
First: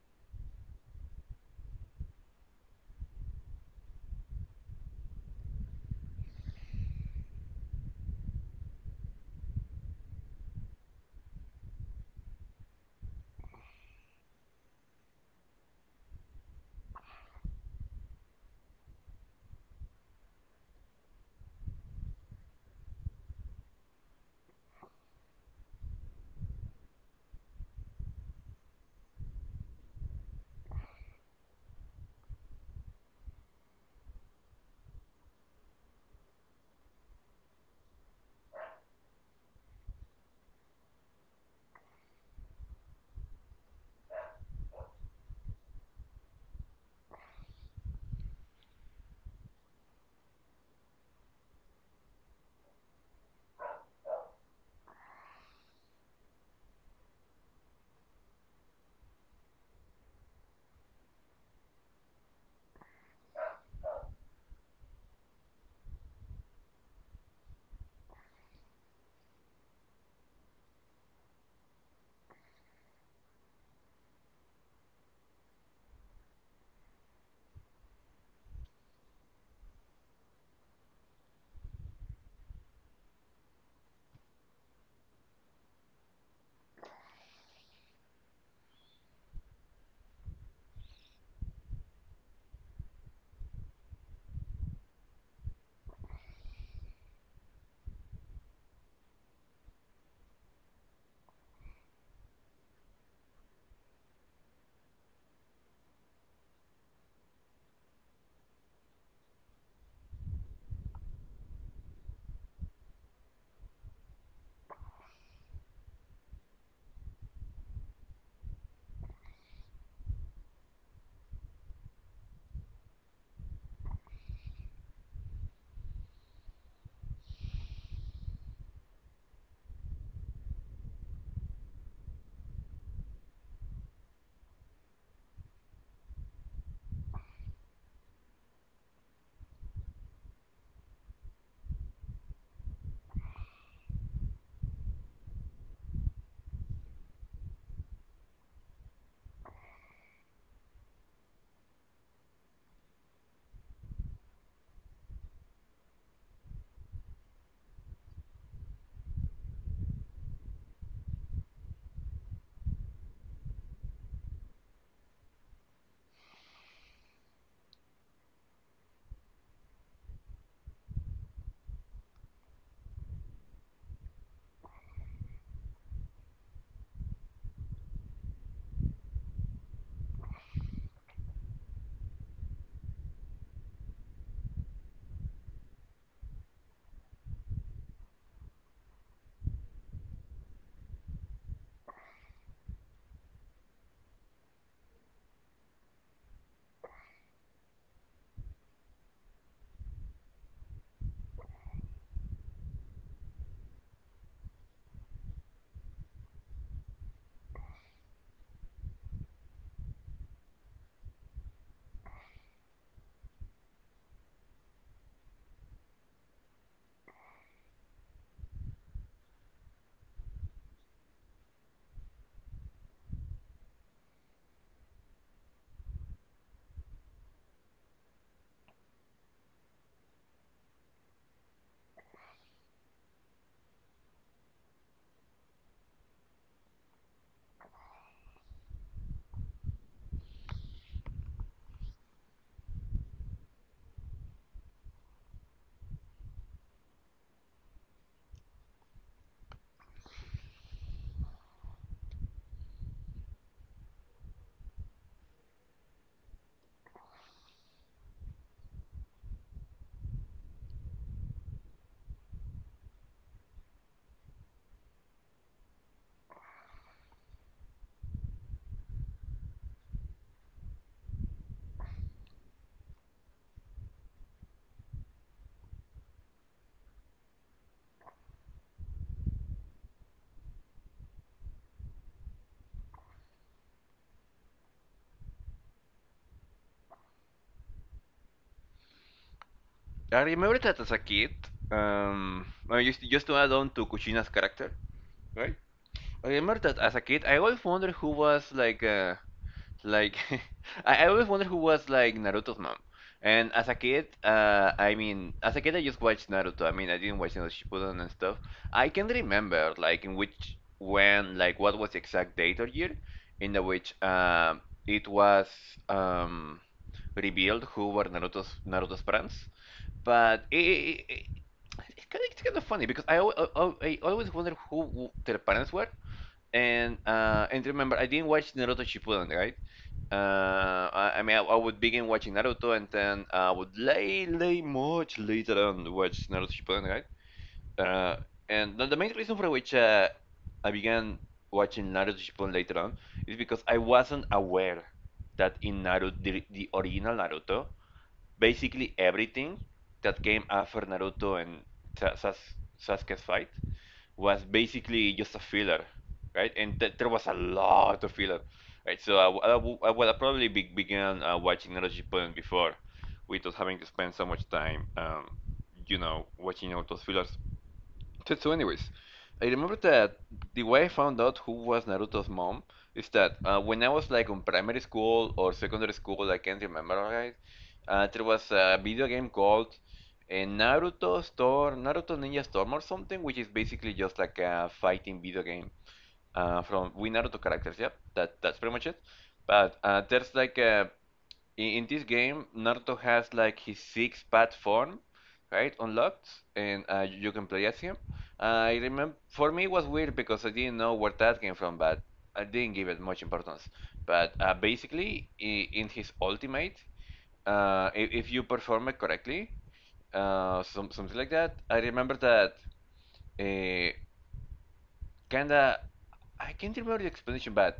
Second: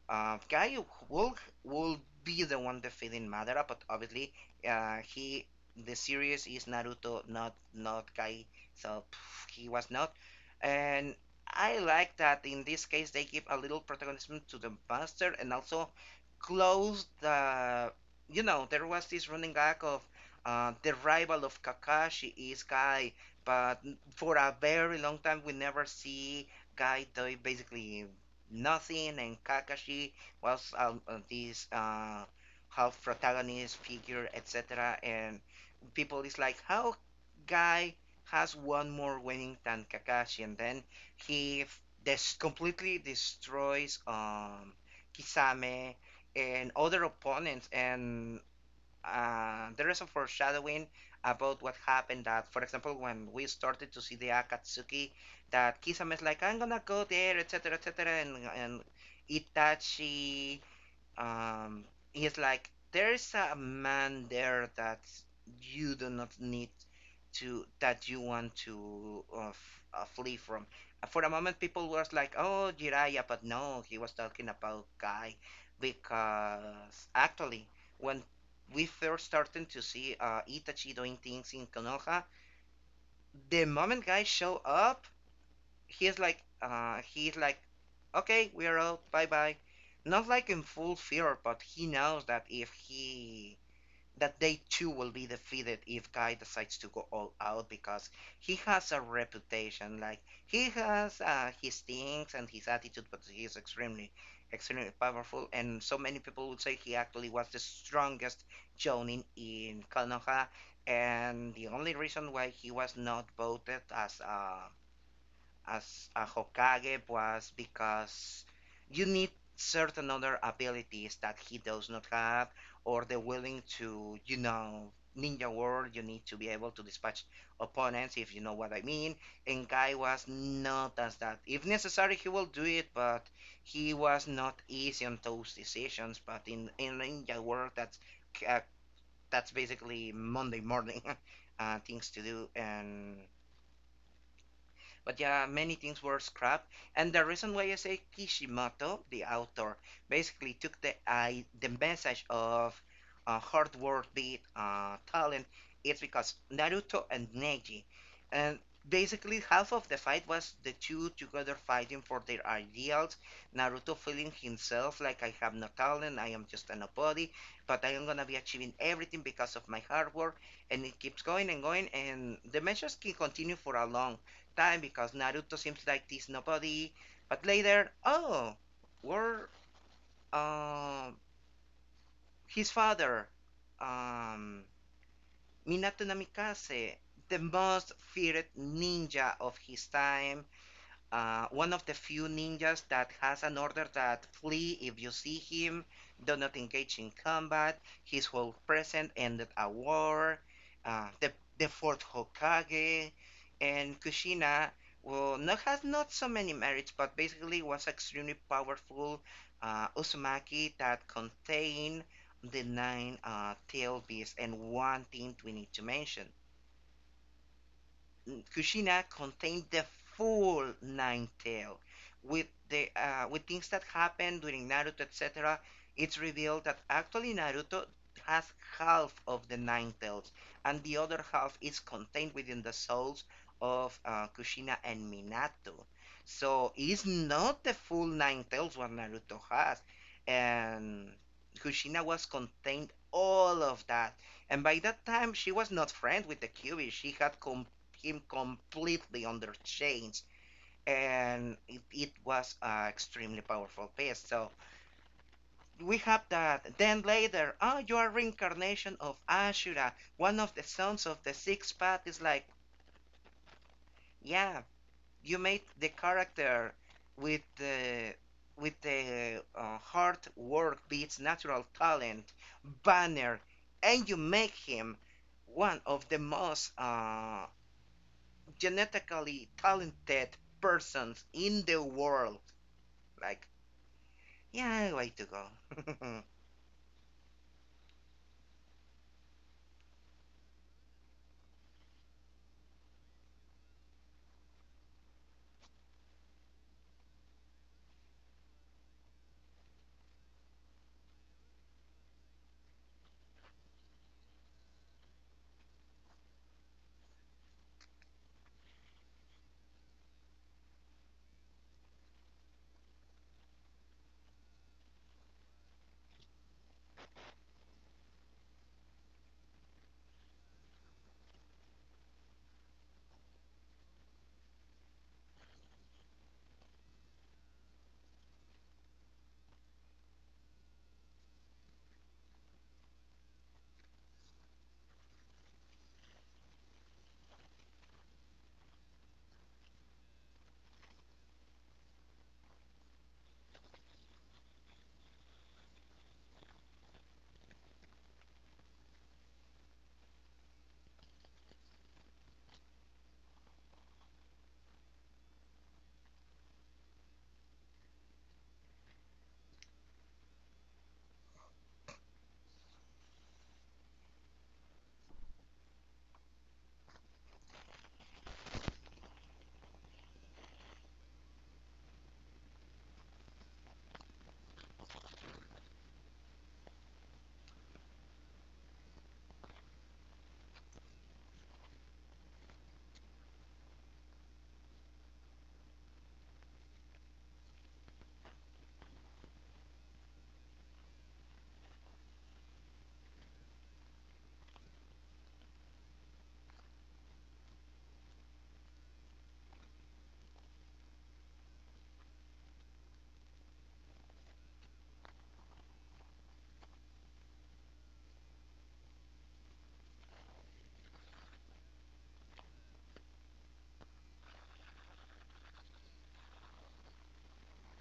Guy will will be the one defeating Madara, but obviously, he the series is Naruto, not Guy, so pff, he was not. And I like that in this case they give a little protagonism to the master and also close the, you know, there was this running gag of the rival of Kakashi is Guy, but for a very long time we never see Guy doing basically nothing, and Kakashi was this half protagonist figure, etc. And people is like, how Guy has one more winning than Kakashi, and then he completely destroys Kisame and other opponents. And there is a foreshadowing about what happened, that for example when we started to see the Akatsuki, that Kisame is like, I'm gonna go there, et etc., etc., and Itachi, um he's like, there's a man there that you do not need to that you want to flee from. For a moment people were like, oh, Jiraiya, but no, he was talking about Guy. Because actually, when we first started to see Itachi doing things in Konoha, the moment Guy show up, he's like, he's like, okay, we're out, bye bye. Not like in full fear, but he knows that if he that they too will be defeated if Guy decides to go all out, because he has a reputation. Like, he has his things and his attitude, but he is extremely, extremely powerful, and so many people would say he actually was the strongest jonin in Konoha. And the only reason why he was not voted as a Hokage was because you need certain other abilities that he does not have, or the willing to, you know, ninja world. You need to be able to dispatch opponents, if you know what I mean. And Guy was not as that. If necessary, he will do it, but he was not easy on those decisions. But in ninja world, uh, that's basically Monday morning things to do. And but yeah, many things were scrapped. And the reason why I say Kishimoto, the author, basically took the I the message of hard work, the talent, it's because Naruto and Neji, and basically half of the fight was the two together fighting for their ideals. Naruto feeling himself like, I have no talent, I am just a nobody, but I am gonna be achieving everything because of my hard work. And it keeps going and going, and the measures can continue for a long time because Naruto seems like this nobody. But later, oh, we're uh, his father, um, Minato Namikaze, the most feared ninja of his time, one of the few ninjas that has an order that flee if you see him, do not engage in combat. His whole present ended a war. Uh, the the fourth Hokage and Kushina, well, not has not so many merits, but basically was extremely powerful Uzumaki that contained the nine tail beasts. And one thing we need to mention, Kushina contained the full Nine Tail. With the with things that happen during Naruto, etc., it's revealed that actually Naruto has half of the Nine Tails, and the other half is contained within the souls of Kushina and Minato. So it's not the full Nine Tails what Naruto has, and Kushina was contained all of that. And by that time, she was not friends with the Kyuubi. She had him completely on their chains, and it was a extremely powerful piece. So we have that, then later, oh, you are reincarnation of Ashura, one of the sons of the six path, is like, yeah, you made the character with the, with the hard work beats natural talent banner, and you make him one of the most genetically talented persons in the world. Like, yeah, I like to go.
I remember that as a kid, I used to, just to add on to Kuchina's character, right? I remember that as a kid, I always wondered who was like, I always wonder who was like Naruto's mom. And as a kid, I mean, as a kid, I just watched Naruto. I mean, I didn't watch you know, Shippuden and stuff. I can remember like in which, when, like what was the exact date or year in the which it was um, revealed who were Naruto's parents. But it's kind of, it's kind of funny because I, al- al- al- I always wonder who their parents were, and remember, I didn't watch Naruto Shippuden, right? I mean, I would begin watching Naruto, and then I would lay much later on, watch Naruto Shippuden, right? Uh, and the main reason for which I began watching Naruto Shippuden later on is because I wasn't aware that in Naruto, the original Naruto, basically everything that came after Naruto and Sa- Sas- Sasuke's fight was basically just a filler, right? And there was a lot of filler, right? So well, I probably began watching Naruto Shippuden before, without having to spend so much time, you know, watching all those fillers. So, so anyways, I remember that the way I found out who was Naruto's mom is that when I was like on primary school or secondary school, I can't remember right. There was a video game called Naruto Storm, Naruto Ninja Storm or something, which is basically just like a fighting video game from with Naruto characters. Yep, that's pretty much it. But there's like a in this game, Naruto has like his six pad form, right, unlocked, and you can play as him. I remember for me it was weird because I didn't know where that came from, but I didn't give it much importance. But basically, I in his ultimate, if you perform it correctly, something like that. I remember that uh, kinda I can't remember the explanation, but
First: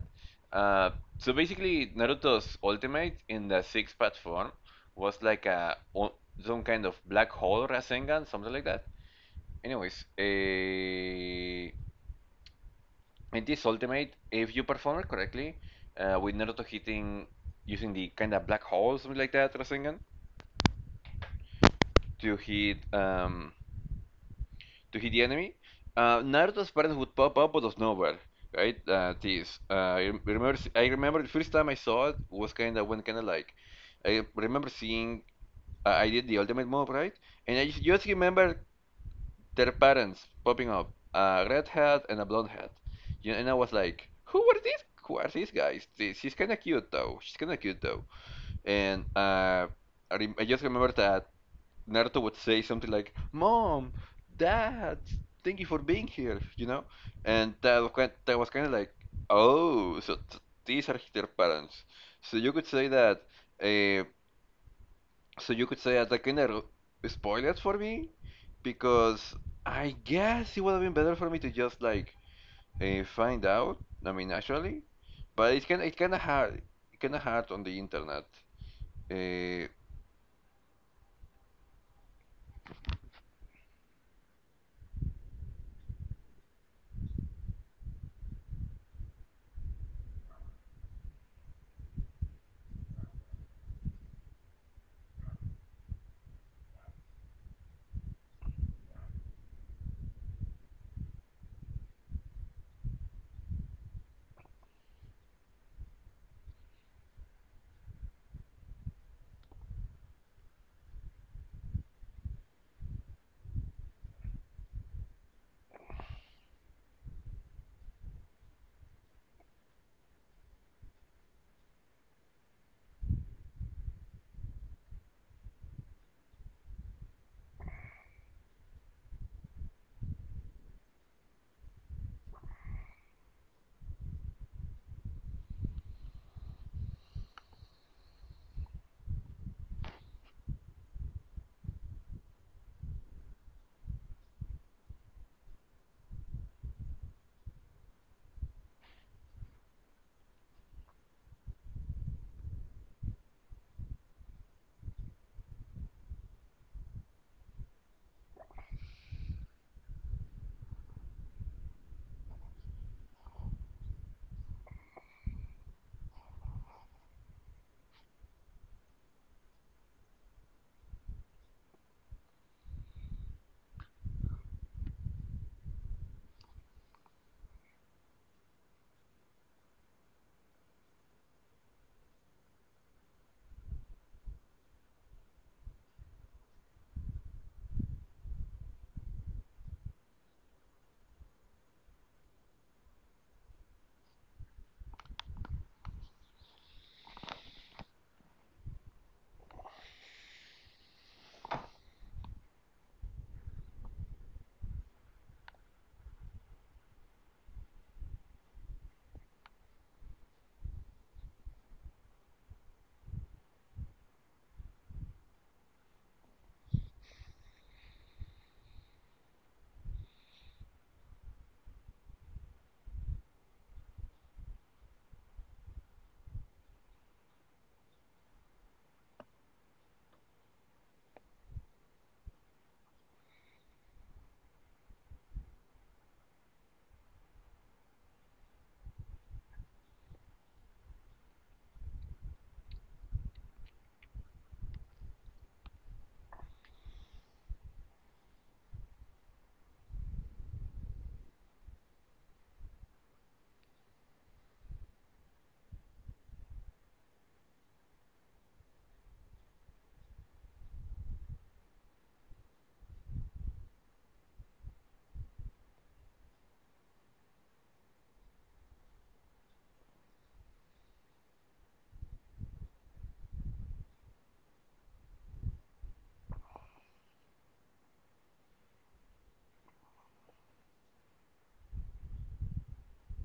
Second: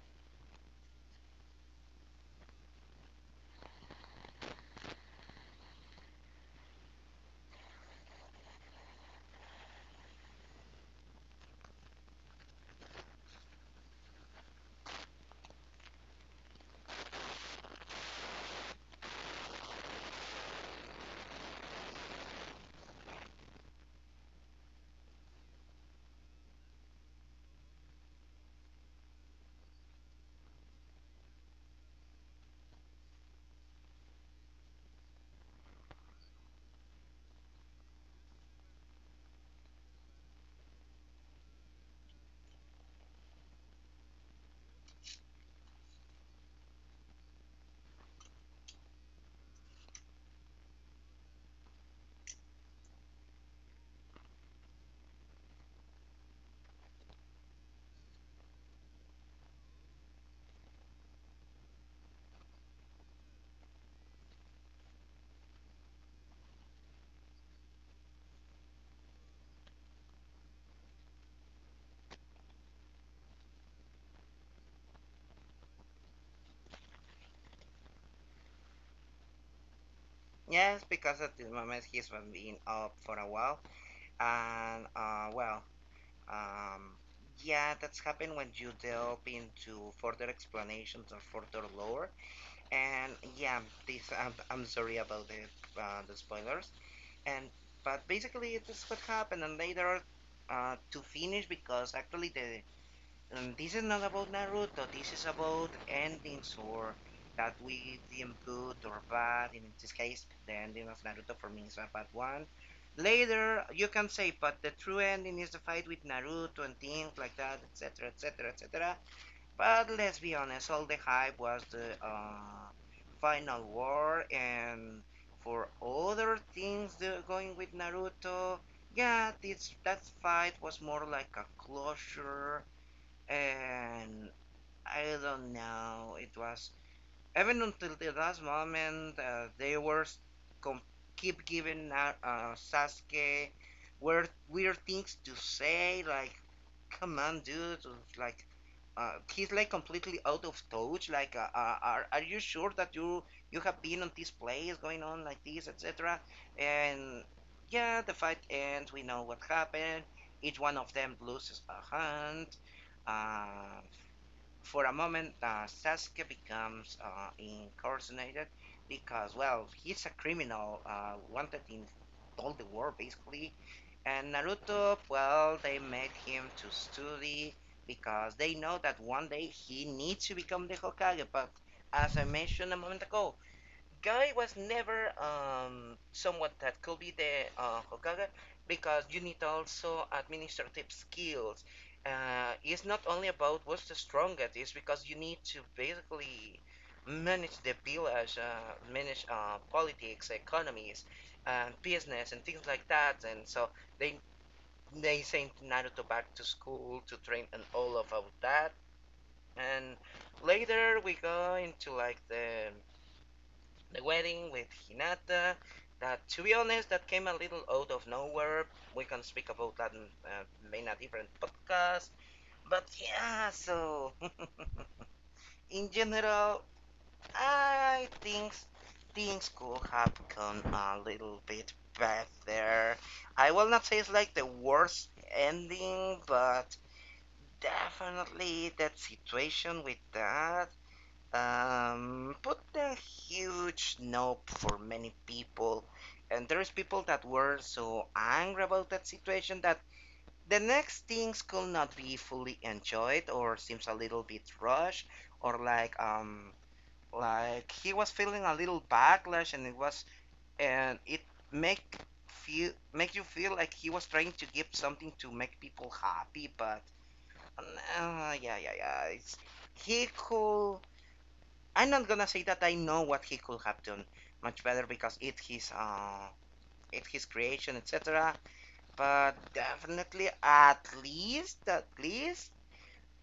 uh, so basically Naruto's ultimate in the six path form was like some kind of black hole Rasengan, something like that. Anyways, in this ultimate, if you perform it correctly, with Naruto hitting using the kind of black hole, something like that, Rasengan, to hit um, to hit the enemy, Naruto's parents would pop up out of nowhere, right? I remember the first time I saw it was kind of when kind of like, I remember seeing, I did the ultimate move, right? And I just remember their parents popping up, a red hat and a blonde hat, and I was like, who are these? Who are these guys? She's kind of cute though. She's kind of cute though, and I just remember that Naruto would say something like, "Mom, Dad, thank you for being here," and that was kind of like, "Oh, so th these are their parents." So you could say that. Uh, so you could say that that kind of spoilers for me, because I guess it would have been better for me to just like find out. I mean, naturally, but it's kind of hard, on the internet. Uh,
Yes, because at this moment he's been up for a while, and um, yeah, that's happened when you delve into further explanations or further lore. And yeah, this, I'm sorry about the spoilers. And but basically, this is what happened. And later, to finish, because actually the, and this is not about Naruto, this is about endings or that we deem good or bad. In this case, the ending of Naruto for me is a bad one. Later, you can say, but the true ending is the fight with Naruto and things like that, etc., etc., etc. But let's be honest, all the hype was the final war, and for other things going with Naruto. Yeah, this that fight was more like a closure and I don't know. It was even until the last moment, they were com- keep giving Sasuke weird things to say. Like, come on, dude. Like, he's like completely out of touch. Like, are you sure that you have been on this place going on like this, etc.? And yeah, the fight ends. We know what happened. Each one of them loses a hand. Um, for a moment, Sasuke becomes incarcerated because, well, he's a criminal wanted in all the world, basically. And Naruto, well, they made him to study because they know that one day he needs to become the Hokage. But as I mentioned a moment ago, Guy was never someone that could be the Hokage because you need also administrative skills. It's not only about what's the strongest, it's because you need to basically manage the village, manage politics, economies, and business, and things like that. And so they they sent Naruto back to school to train and all of that. And later we go into like the wedding with Hinata. That, to be honest, that came a little out of nowhere. We can speak about that in a different podcast. But yeah, so in general, I think things could have gone a little bit better. I will not say it's like the worst ending, but definitely that situation with that put a huge nope for many people. And there's people that were so angry about that situation that the next things could not be fully enjoyed or seems a little bit rushed or like he was feeling a little backlash, and it was and it make feel make you feel like he was trying to give something to make people happy, but yeah, it's, he could. I'm not gonna say that I know what he could have done much better because it his creation, etc. But definitely, at least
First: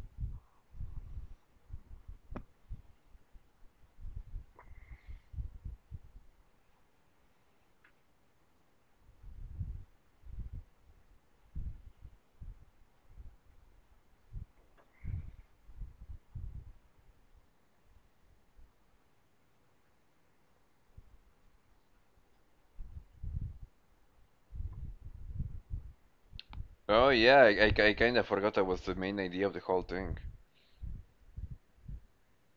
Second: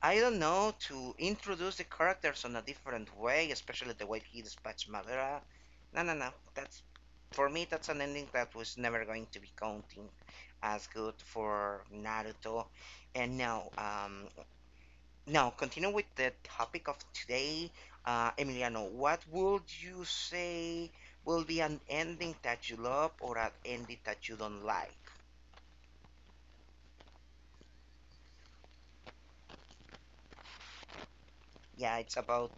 I don't know, to introduce the characters in a different way, especially the way he dispatched Madara. No, that's, for me that's an ending that was never going to be counting as good for Naruto. And now continue with the topic of today, Emiliano. What would you say will be an ending that you love or an ending that you don't like?
oh yeah, I kind of forgot that was the main idea of the whole thing.
Yeah, it's about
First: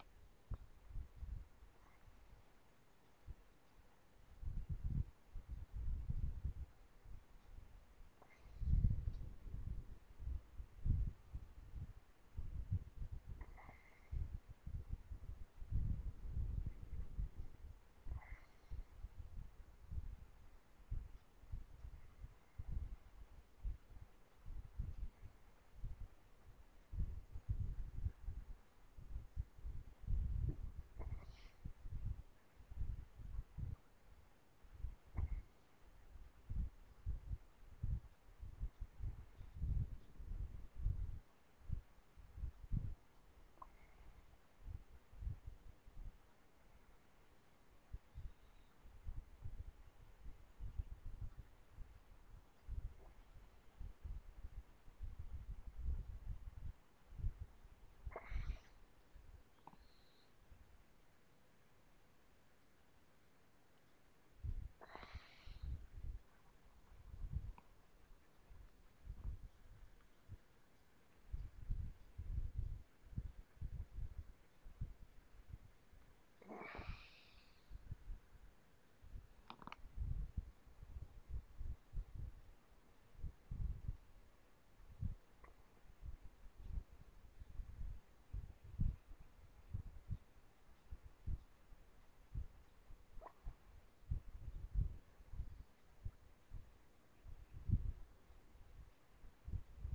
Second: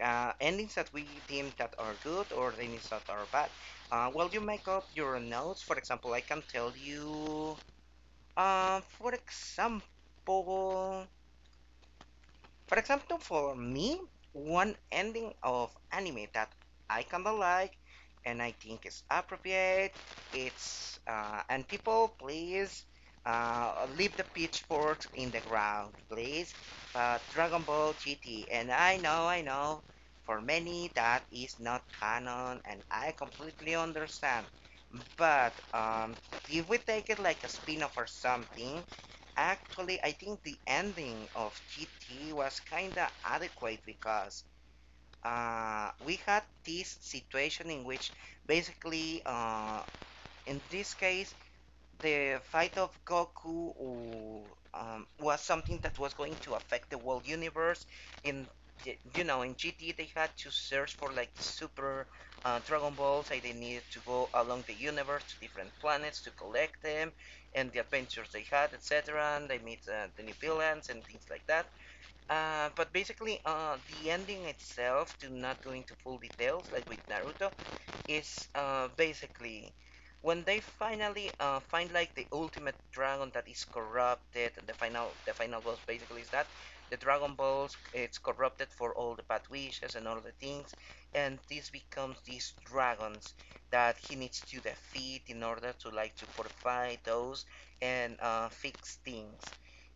endings that we deem that are good or endings that are bad. While you make up your notes, for example, I can tell you, uh, for example. For example, for me, one ending of anime that I kinda like and I think is appropriate. It's And people, please, leave the pitchforks in the ground, please. But Dragon Ball GT, and I know, for many that is not canon, and I completely understand. But if we take it like a spin off or something, actually, I think the ending of GT was kind of adequate because we had this situation in which basically, in this case, the fight of Goku was something that was going to affect the world universe. In, you know, in GT they had to search for like super Dragon Balls, and they needed to go along the universe to different planets to collect them, and the adventures they had, etc. And they meet the new villains and things like that. Uh, but basically, uh, the ending itself, to not go into full details like with Naruto, is, basically, when they finally find like the ultimate dragon that is corrupted. The final boss basically is that the Dragon Balls it's corrupted for all the bad wishes and all the things, and this becomes these dragons that he needs to defeat in order to like to fortify those and fix things.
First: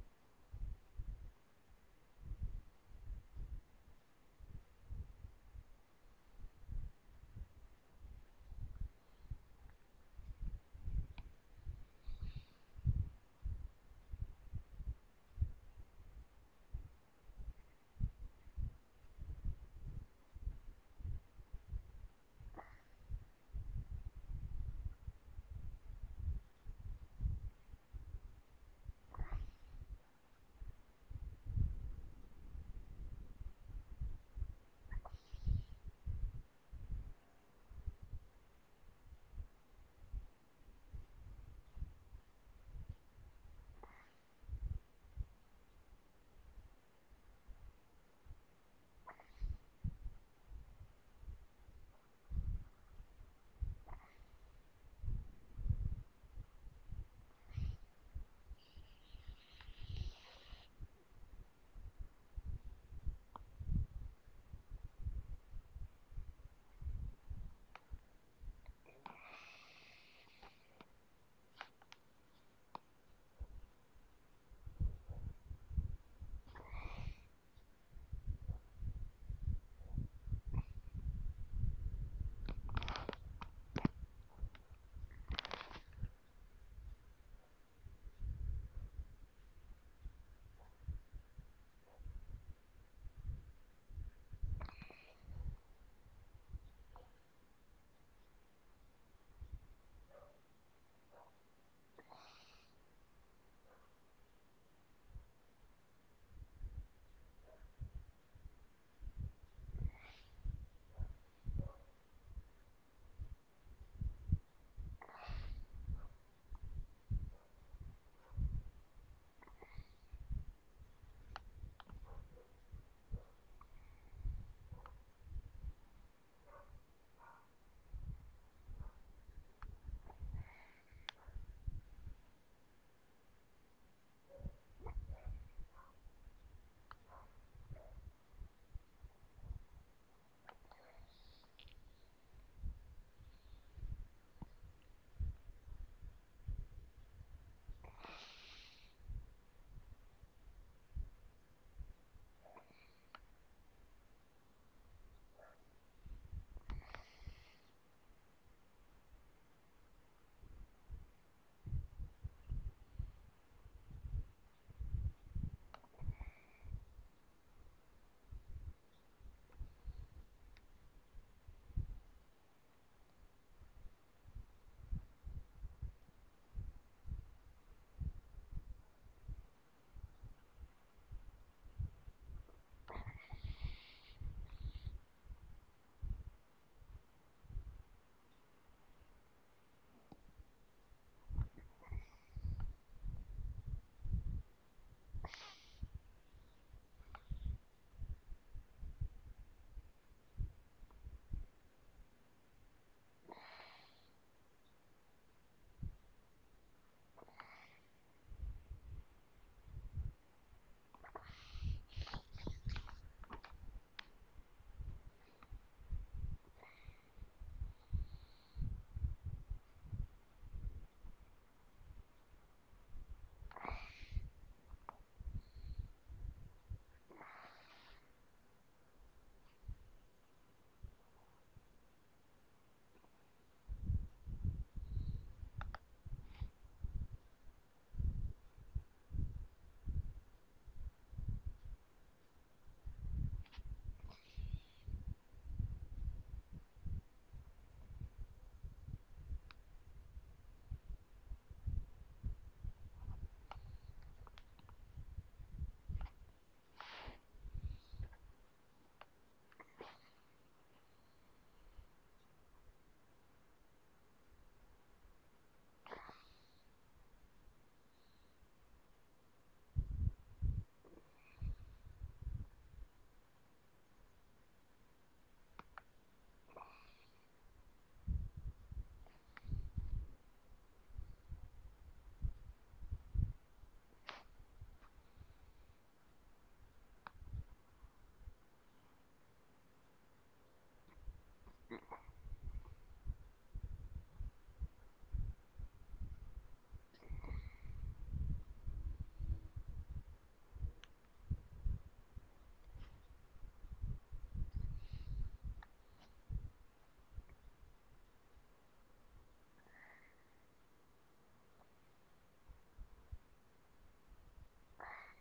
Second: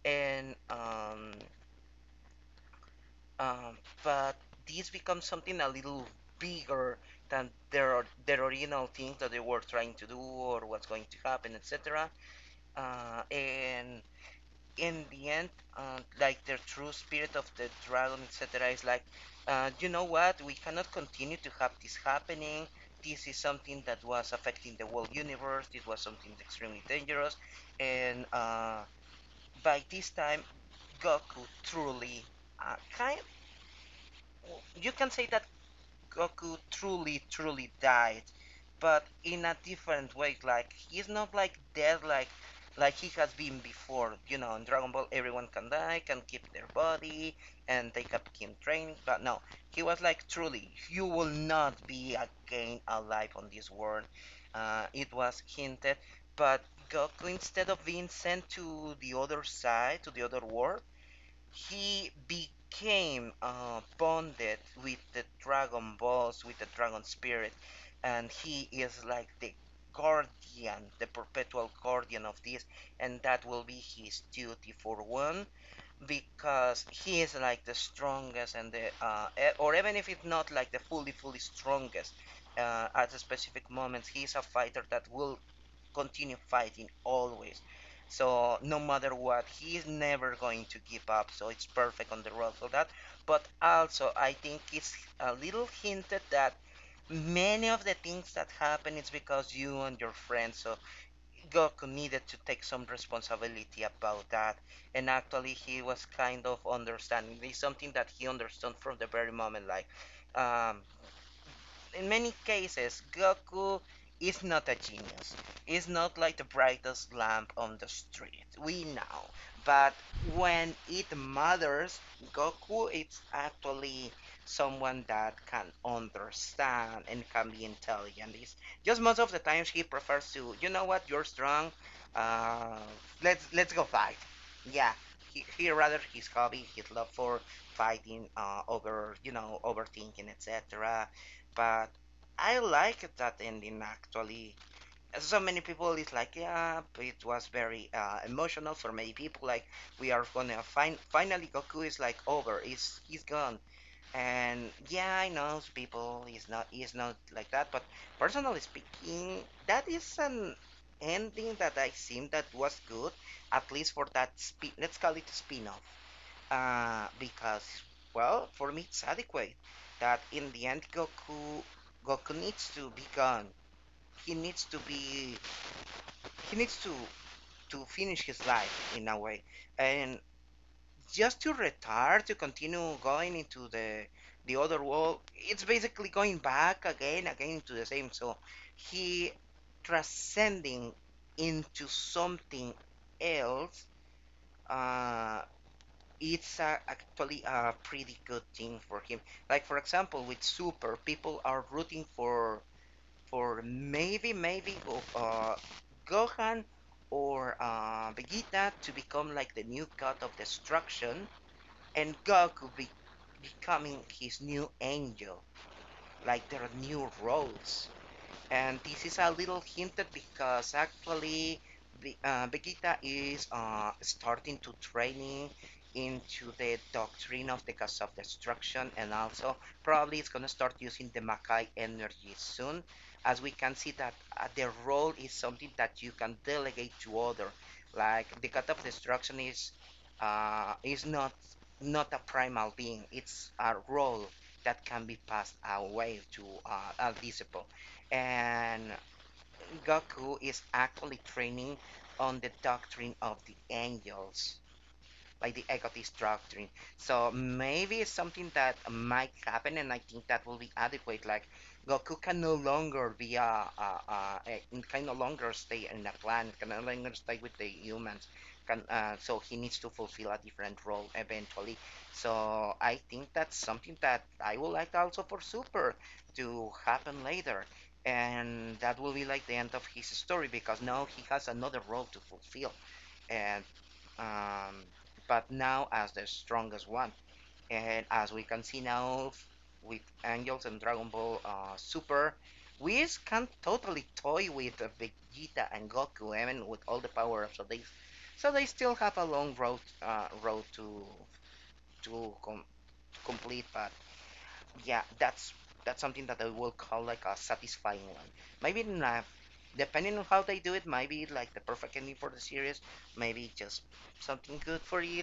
And um, but these become something a little bigger than their original thing that they were trying to do or what's going to happen, etc. And in the end, like their true spirit of the dragon, etc., is like, you know what? We cannot continue to have this happening. This is something that was affecting the whole universe. It was something extremely dangerous, and by this time, Goku truly kind of, you can say that Goku truly died, but in a different way. Like he's not like dead, like he has been before. You know, in Dragon Ball, everyone can die, can keep their body, and they kept him training. But no, he was like truly, you will not be again alive on this world. It was hinted, but Goku, instead of being sent to the other side, to the other world, he became bonded with the Dragon Balls, with the Dragon Spirit, and he is like the guardian, the perpetual guardian of this, and that will be his duty for one because he is like the strongest and or even if it's not like the fully strongest at a specific moment, he's a fighter that will continue fighting always, so no matter what, he's never going to give up, so it's perfect on the road for that. But also I think it's a little hinted that many of the things that happen is because you and your friends, so Goku needed to take some responsibility about that. And actually, he was kind of understanding. It's something that he understood from the very moment. Like, um, in many cases, Goku is not a genius. He's not like the brightest lamp on the street. We know. But when it matters, Goku is actually someone that can understand and can be intelligent. It's just most of the times he prefers to, you know what, you're strong. Uh, let's go fight. Yeah, he rather his hobby, his love for fighting, over, you know, overthinking, etc. But I like that ending, actually. So many people is like, yeah, but it was very emotional for many people. Like, we are gonna find finally Goku is like over. He's gone. And yeah, I know people is not like that. But personally speaking, that is an ending that I seen that was good, at least for that spin. Let's call it a spin-off. Because, well, for me it's adequate that in the end Goku needs to be gone. He needs to be he needs to finish his life in a way. And just to retire to continue going into the other world, it's basically going back again to the same. So he transcending into something else, uh, it's actually a pretty good thing for him. Like, for example, with Super, people are rooting for for maybe maybe go- uh, Gohan or Vegeta to become like the new god of destruction, and becoming his new angel, like their new roles. And this is a little hinted because actually Vegeta is starting to training into the doctrine of the cause of destruction, and also probably it's going to start using the Makai energy soon, as we can see that the role is something that you can delegate to other. Like the god of destruction is, not not a primal being, it's a role that can be passed away to a disciple, and Goku is actually training on the doctrine of the angels. Like the equity structuring. So maybe it's something that might happen, and I think that will be adequate. Like Goku can no longer be can no longer stay in the clan, can no longer stay with the humans. So he needs to fulfill a different role eventually. So I think that's something that I would like also for Super to happen later. And that will be like the end of his story because now he has another role to fulfill. And um, but now as the strongest one. And as we can see now with Angels and Dragon Ball Super, Whis can totally toy with Vegeta and Goku, even with all the power ups. So they still have a long road to to com- complete. But yeah, that's something that I will call like a satisfying one. Maybe not. Depending on how they do it, maybe like the perfect ending for the series, maybe just something good for you.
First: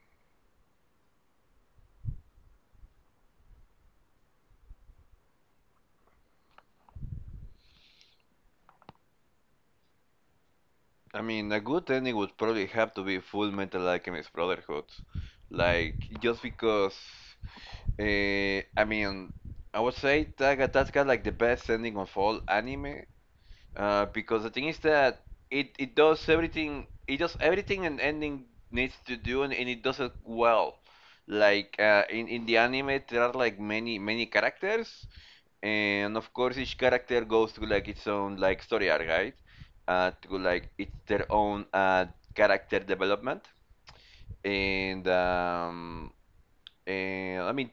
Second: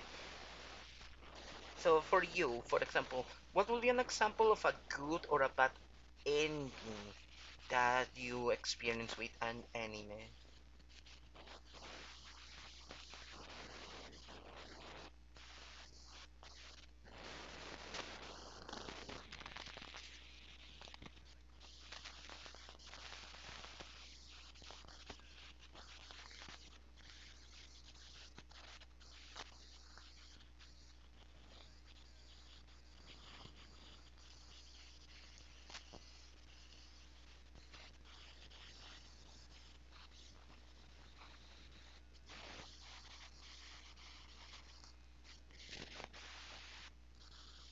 So for you, for example, what would be an example of a good or a bad ending that you experience with an anime?
I mean, a good ending would probably have to be Full Metal Alchemist Brotherhood. Like, just because. I mean, I would say that that's got like the best ending of all anime. Because the thing is that it does everything. It does everything an ending needs to do, and it does it well. Like, in the anime, there are like many, many characters, and of course each character goes through like its own like story arc, right, through like it's their own character development. And um and i mean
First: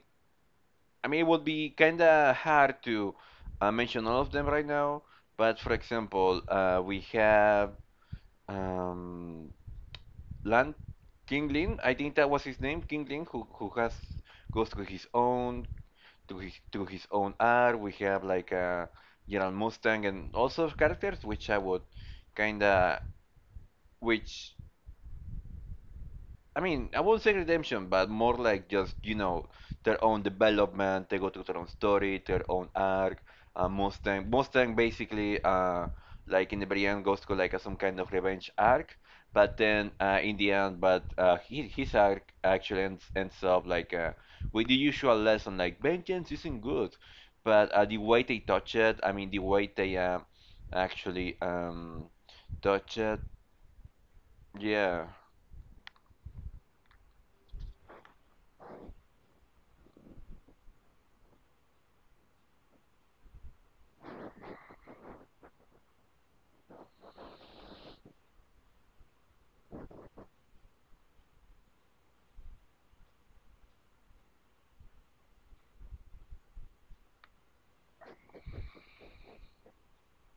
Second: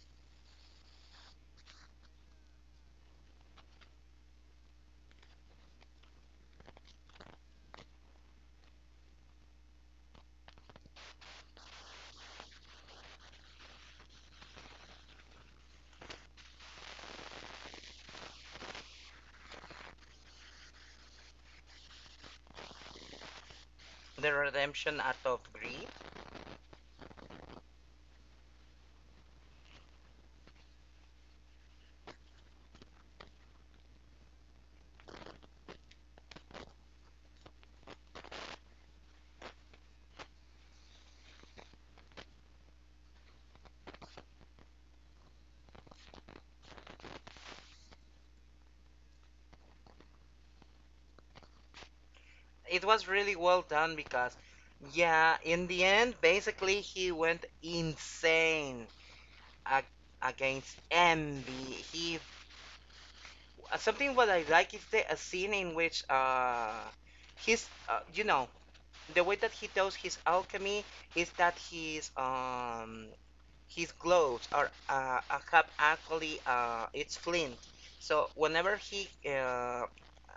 i mean it would be kind of hard to mention all of them right now, but for example we have, um Lan Kingling, I think that was his name, Kingling, who has goes through his own, to his own art. We have like a Gerald Mustang and also characters which I would kinda,
The
which.
redemption out of greed.
I mean, I won't say redemption, but more like just, you know, their own development. They go through their own story, their own arc. Mustang basically, like in the very end, goes to like some kind of revenge arc. But then in the end, but his arc actually ends up like with the usual lesson, like vengeance isn't good. But the way they touch it, I mean, the way they actually
It
touch
was
it,
really well done because,
yeah,
yeah, in the end, basically he went insane ag- against envy. He something what I like is the a scene in which his you know, the way that he does his alchemy is that he's his gloves are have actually it's flint. So uh,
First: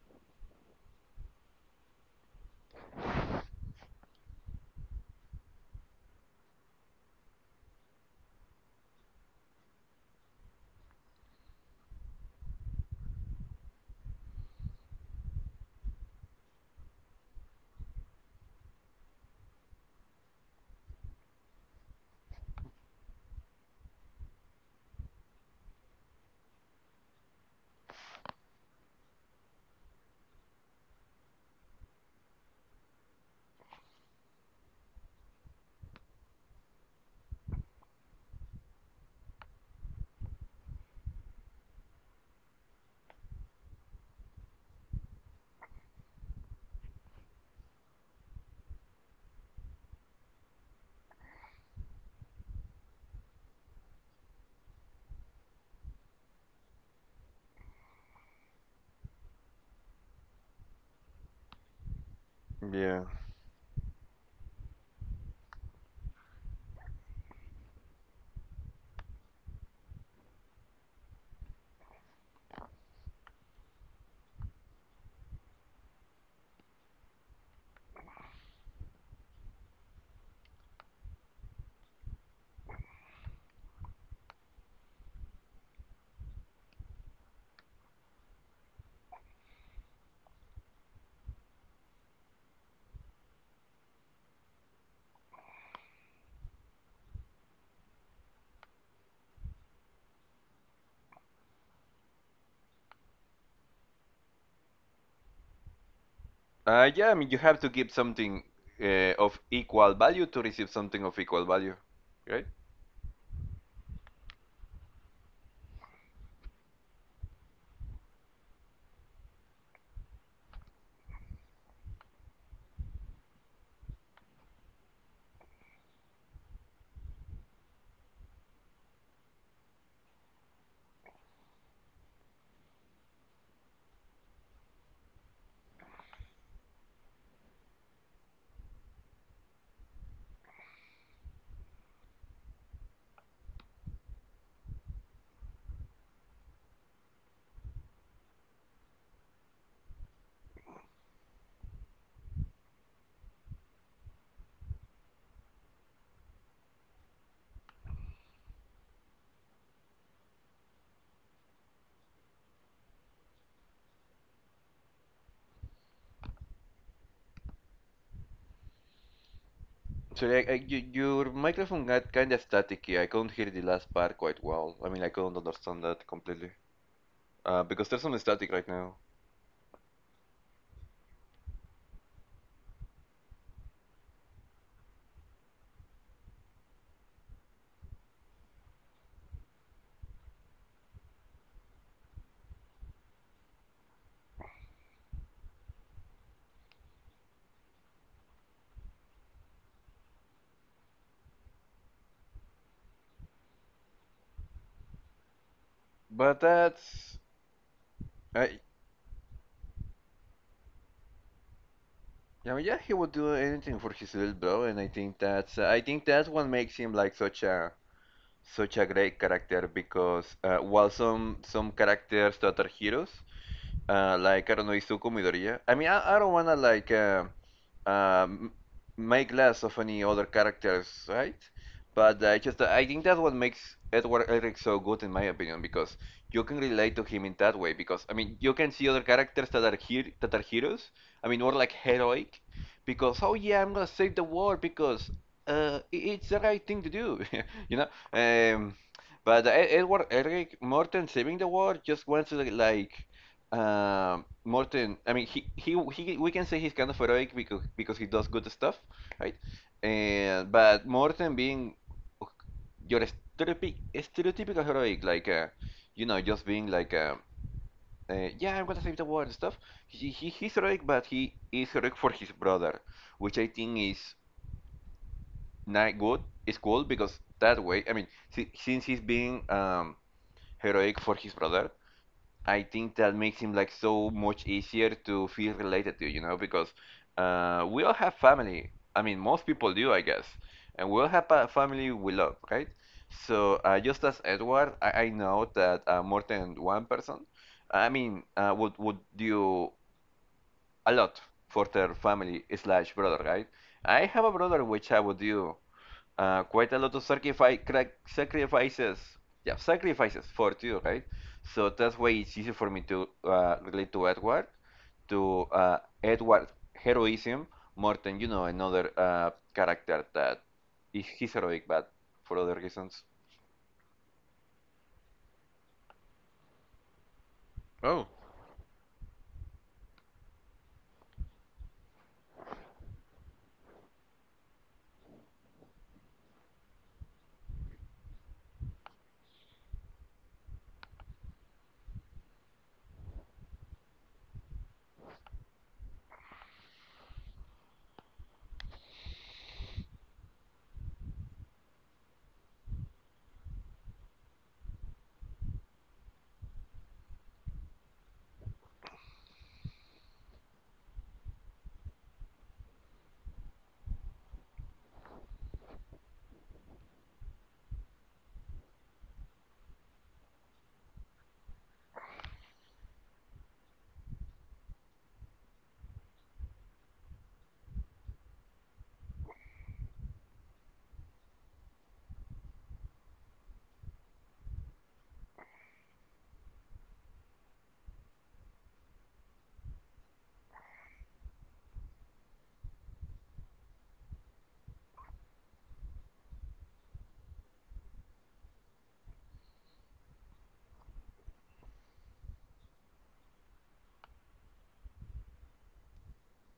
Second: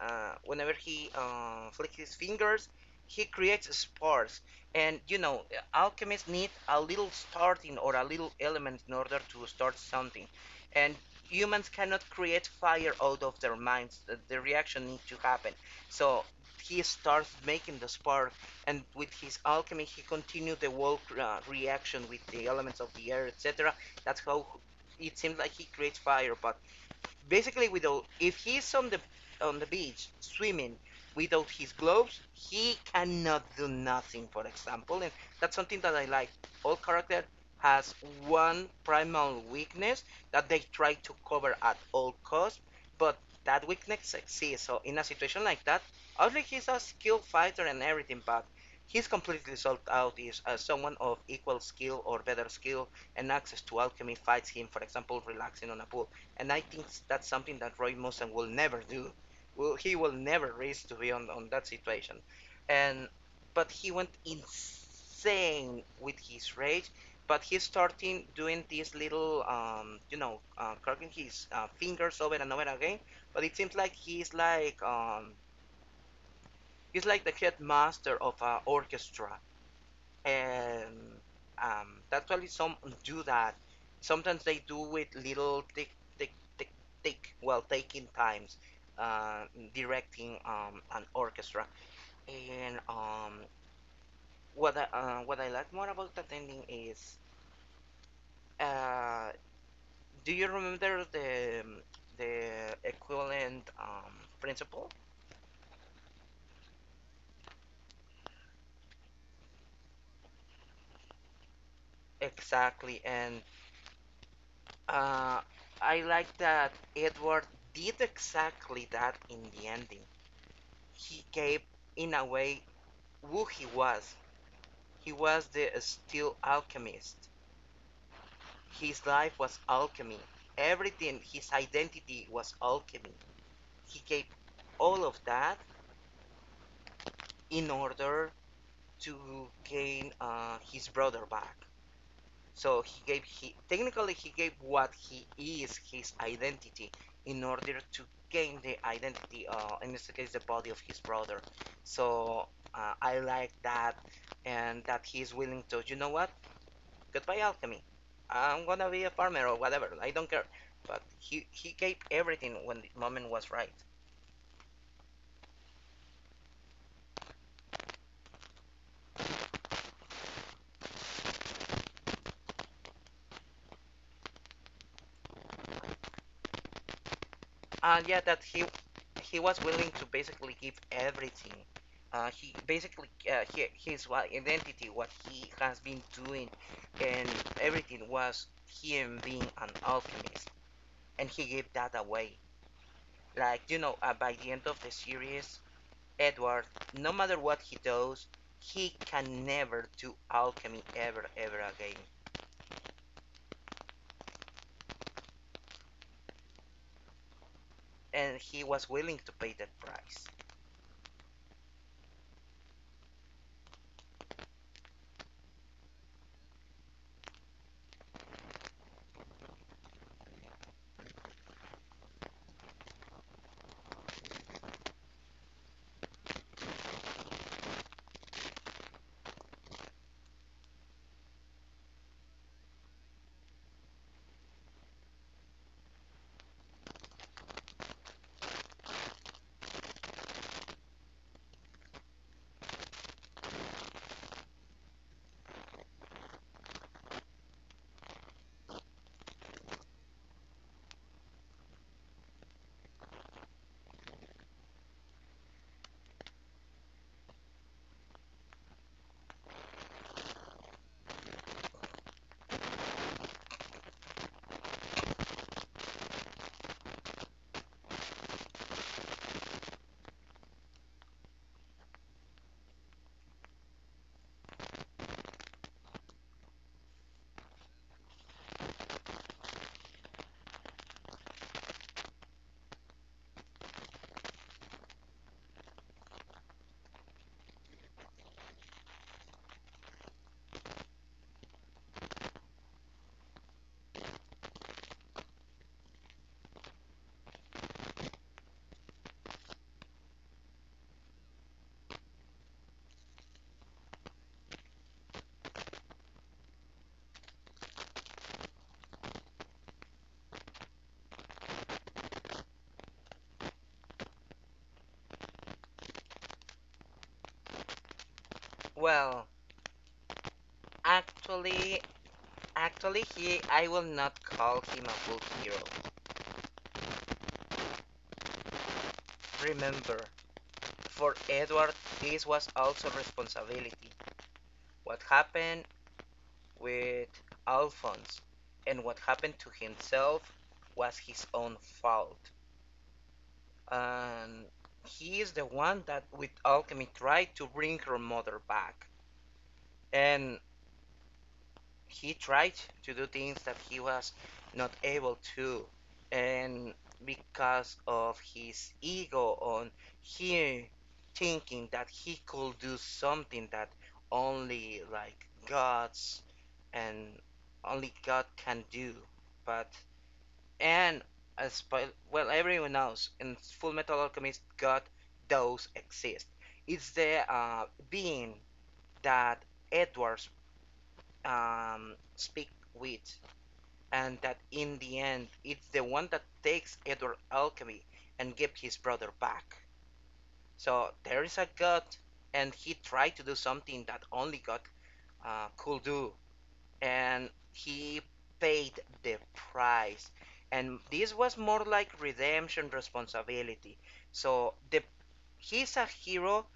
uh, whenever he flicks his fingers, he creates sparks. And you know, alchemists need a little starting or a little element in order to start something. And humans cannot create fire out of their minds. The reaction needs to happen. So he starts making the spark, and with his alchemy he continued the world reaction with the elements of the air, etc. That's how it seems like he creates fire, but basically without, if he's on the beach swimming without his gloves, he cannot do nothing, for example. And that's something that I like. All character has one primal weakness that they try to cover at all costs, but that weakness exists. So in a situation like that, obviously he's a skilled fighter and everything, but he's completely sold out if someone of equal skill or better skill and access to alchemy fights him, for example, relaxing on a pool. And I think that's something that Roy Mustang will never do. Will he will never risk to be on that situation,
yeah.
and but he went insane with his rage. But he's starting doing these little, you know, cracking his fingers over and over again. But it seems like he's like the headmaster of an orchestra. And that's why some do that. Sometimes they do it little tick, tick, tick, tick while taking times, uh, directing an orchestra. And what I like more about attending is, uh, do you remember the equivalent principle?
Yeah, I mean, you have to give something of equal value to receive something of equal value, right?
Exactly, and uh, I like that Edward did exactly that in the ending. He gave, in a way, who he was. He was the steel alchemist. His life was alchemy. Everything, his identity was alchemy. He gave all of that in order to gain his brother back. So he gave he technically he gave what he is, his identity, in order to gain the identity, in this case the body of his brother. So I like that, and that he is willing to, you know what, goodbye alchemy. I'm gonna be a farmer or whatever. I don't care. But he gave everything when the moment was right.
So like, your microphone got kind of staticky. I couldn't hear the last part quite well. I mean, I couldn't understand that completely, because there's
And
some
yeah, that
static right now.
he was willing to basically give everything. His identity, what he has been doing, and everything was him being an alchemist, and he gave that away. Like, you know, by the end of the series, Edward, no matter what he does, he can never do alchemy ever, ever again,
But
and
I,
he was willing to pay that price.
I mean, yeah, he would do anything for his little bro, and I think that's what makes him like such a great character because while some characters that are heroes, like I don't know, Izuku Midoriya. I mean, I don't wanna like um, make less of any other characters, right? But I think that's what makes Edward Elric so good, in my opinion, because you can relate to him in that way. Because I mean, you can see other characters that are here that are heroes. I mean, more like heroic, because oh yeah, I'm gonna save the world because it's the right thing to do, you know. Um, but Edward Elric, more than saving the world, just wants to like, Morten, I mean, he we can say he's kind of heroic because he does good stuff, right? And but Morten being ok, your stereotypical heroic, like just being like yeah, I'm gonna save the world and stuff. He's heroic, but he is heroic for his brother, which I think is not good. It's cool because that way, I mean, since he's being heroic for his brother, I think that makes him like so much easier to feel related to, you know, because we all have family. I mean, most people do, I guess, and we all have a family we love, right? So just as Edward, I know that more than one person, I mean, would do a lot for their family slash brother, right? I have a brother which I would do quite a lot of sacrifices, yeah, sacrifices for you, right. So that's why it's easy for me to relate to Edward, to Edward heroism, more than, you know, another
well
character that is he's heroic
actually
but for other reasons.
Actually, he I will not call him a book hero.
Oh
Remember, for Edward, this was also responsibility. What happened with Alphonse and what happened to himself was his own fault. And he is the one that, with alchemy, tried to bring her mother back. And he tried to do things that he was not able to, and because of his ego, on him thinking that he could do something that only like gods, and only god can do, but, and as well, everyone knows, in Full Metal Alchemist, god does exist. It's the being that Edwards speak with, and that in the end it's the one that takes Edward Alchemy and gives his brother back. So there is a God, and he tried to do something that only God could do, and he paid the price. And this was more like redemption responsibility. So the he's a hero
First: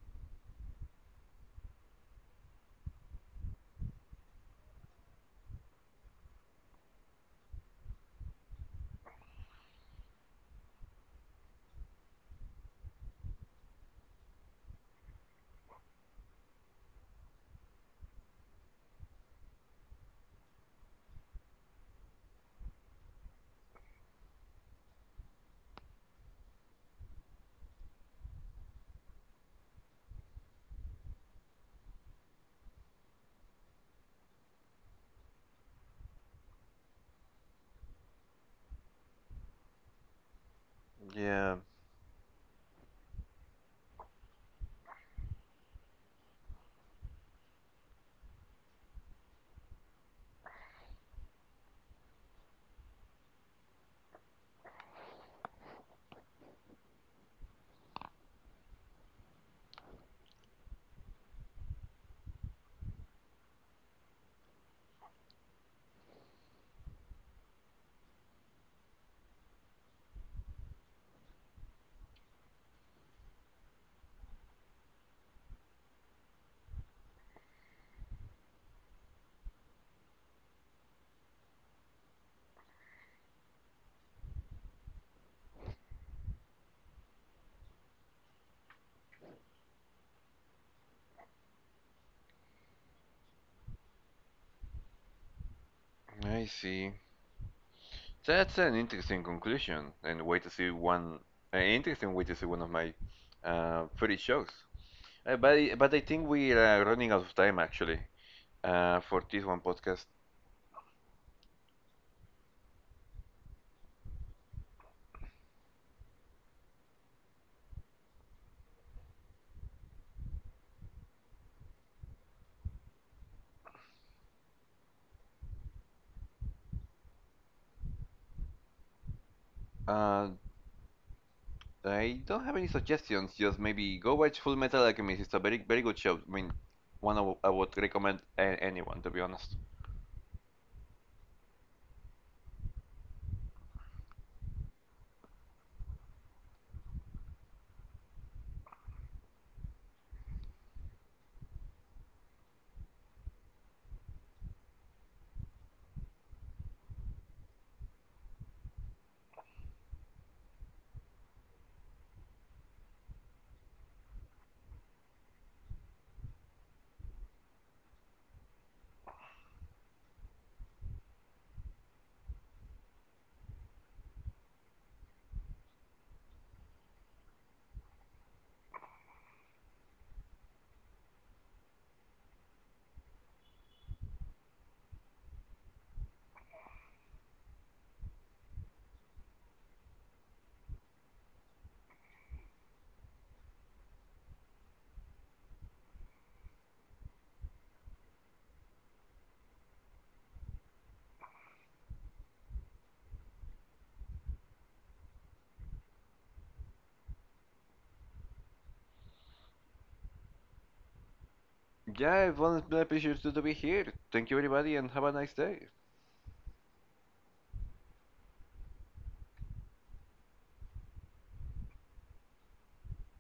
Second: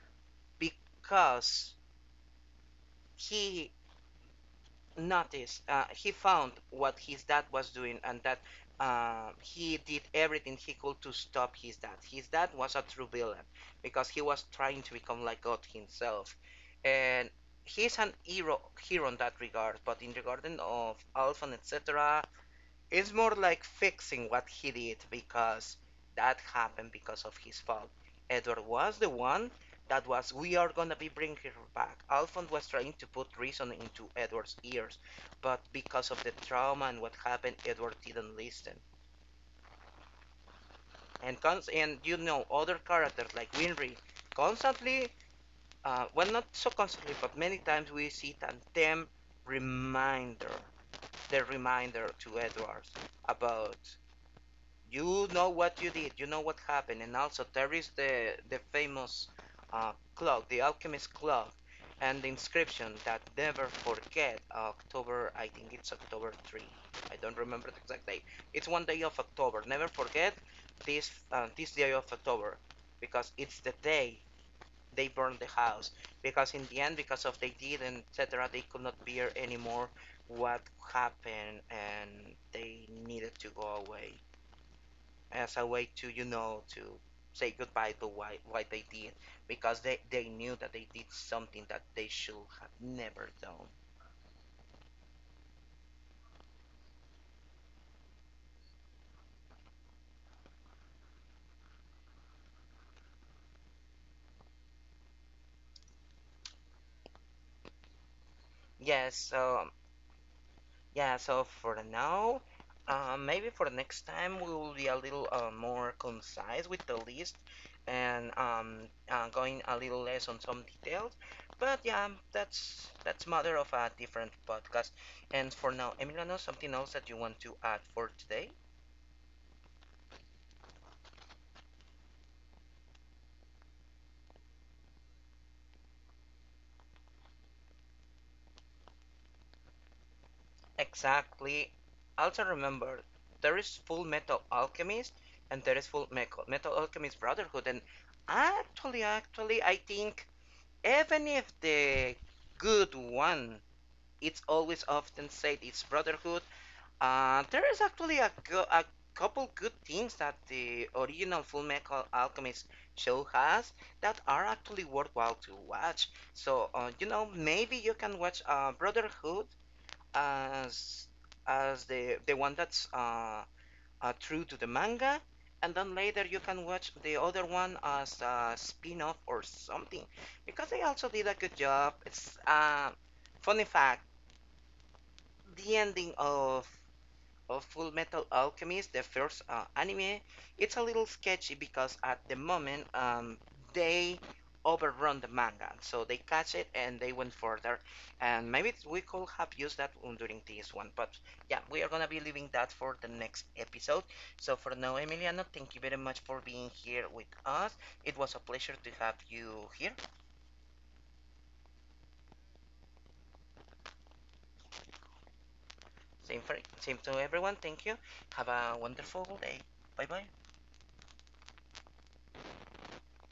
because he noticed, he found what his dad was doing, and that he did everything he could to stop his dad. His dad was a true villain, because he was trying to become like god himself, and he's an hero hero in that regard, but in regard of alpha and etc., it's more like fixing what he did, because that happened because of his fault. Edward was the one that was, we are gonna be bringing her back. Alphonse was trying to put reason into Edward's ears, but because of the trauma and what happened, Edward didn't listen. And
yeah,
cons- and you know, other characters like Winry, constantly, well, not so constantly, but many times we see them reminder, the reminder to Edward about, you know, what you did, you know what happened. And also, there is the famous clock, the alchemist clock, and the inscription that never forget October. I think it's October 3. I don't remember the exact date. It's one day of October. Never forget this this day of October, because it's the day they burned the house. Because in the end, because of they did and etc., they could not bear anymore what happened, and they needed to go away as a way to, you know, to say goodbye to why what they did, because they knew that they did something that they should have never done.
I see. That's an interesting conclusion and way to see one an interesting way to see one of my favorite shows. But I think we are running out of time actually.
Yes,
For this one
so
podcast.
yeah, so for now, maybe for the next time we will be a little more concise with the list, and going a little less on some details. But yeah, that's matter of a different podcast. And for now, Emiliano, something else that you want to add for today?
Uh, I don't have any suggestions. Just maybe go watch Full Metal Alchemist. It's a very very good show. I mean, I would recommend anyone to be honest.
Exactly. Also remember, there is Full Metal Alchemist, and there is Full Metal, Metal Alchemist Brotherhood. And actually, I think, even if the good one, it's always often said it's Brotherhood. There is actually a, a couple good things that the original Full Metal Alchemist show has that are actually worthwhile to watch. So, you know, maybe you can watch Brotherhood as the one that's true to the manga, and then later you can watch the other one as a spin-off or something, because they also did a good job. It's funny fact: the ending of Full Metal Alchemist, the first anime, it's a little sketchy because at the moment they overrun the manga, so they catch it and they went further. And maybe we could have used that during this one, but yeah, we are gonna be leaving that for the next episode. So for now, Emiliano, thank you very much for being here with us. It was a pleasure to have you here.
Yeah, it was a pleasure to be here. Thank you, everybody, and have a nice day.
Same for same to everyone. Thank you. Have a wonderful day. Bye bye.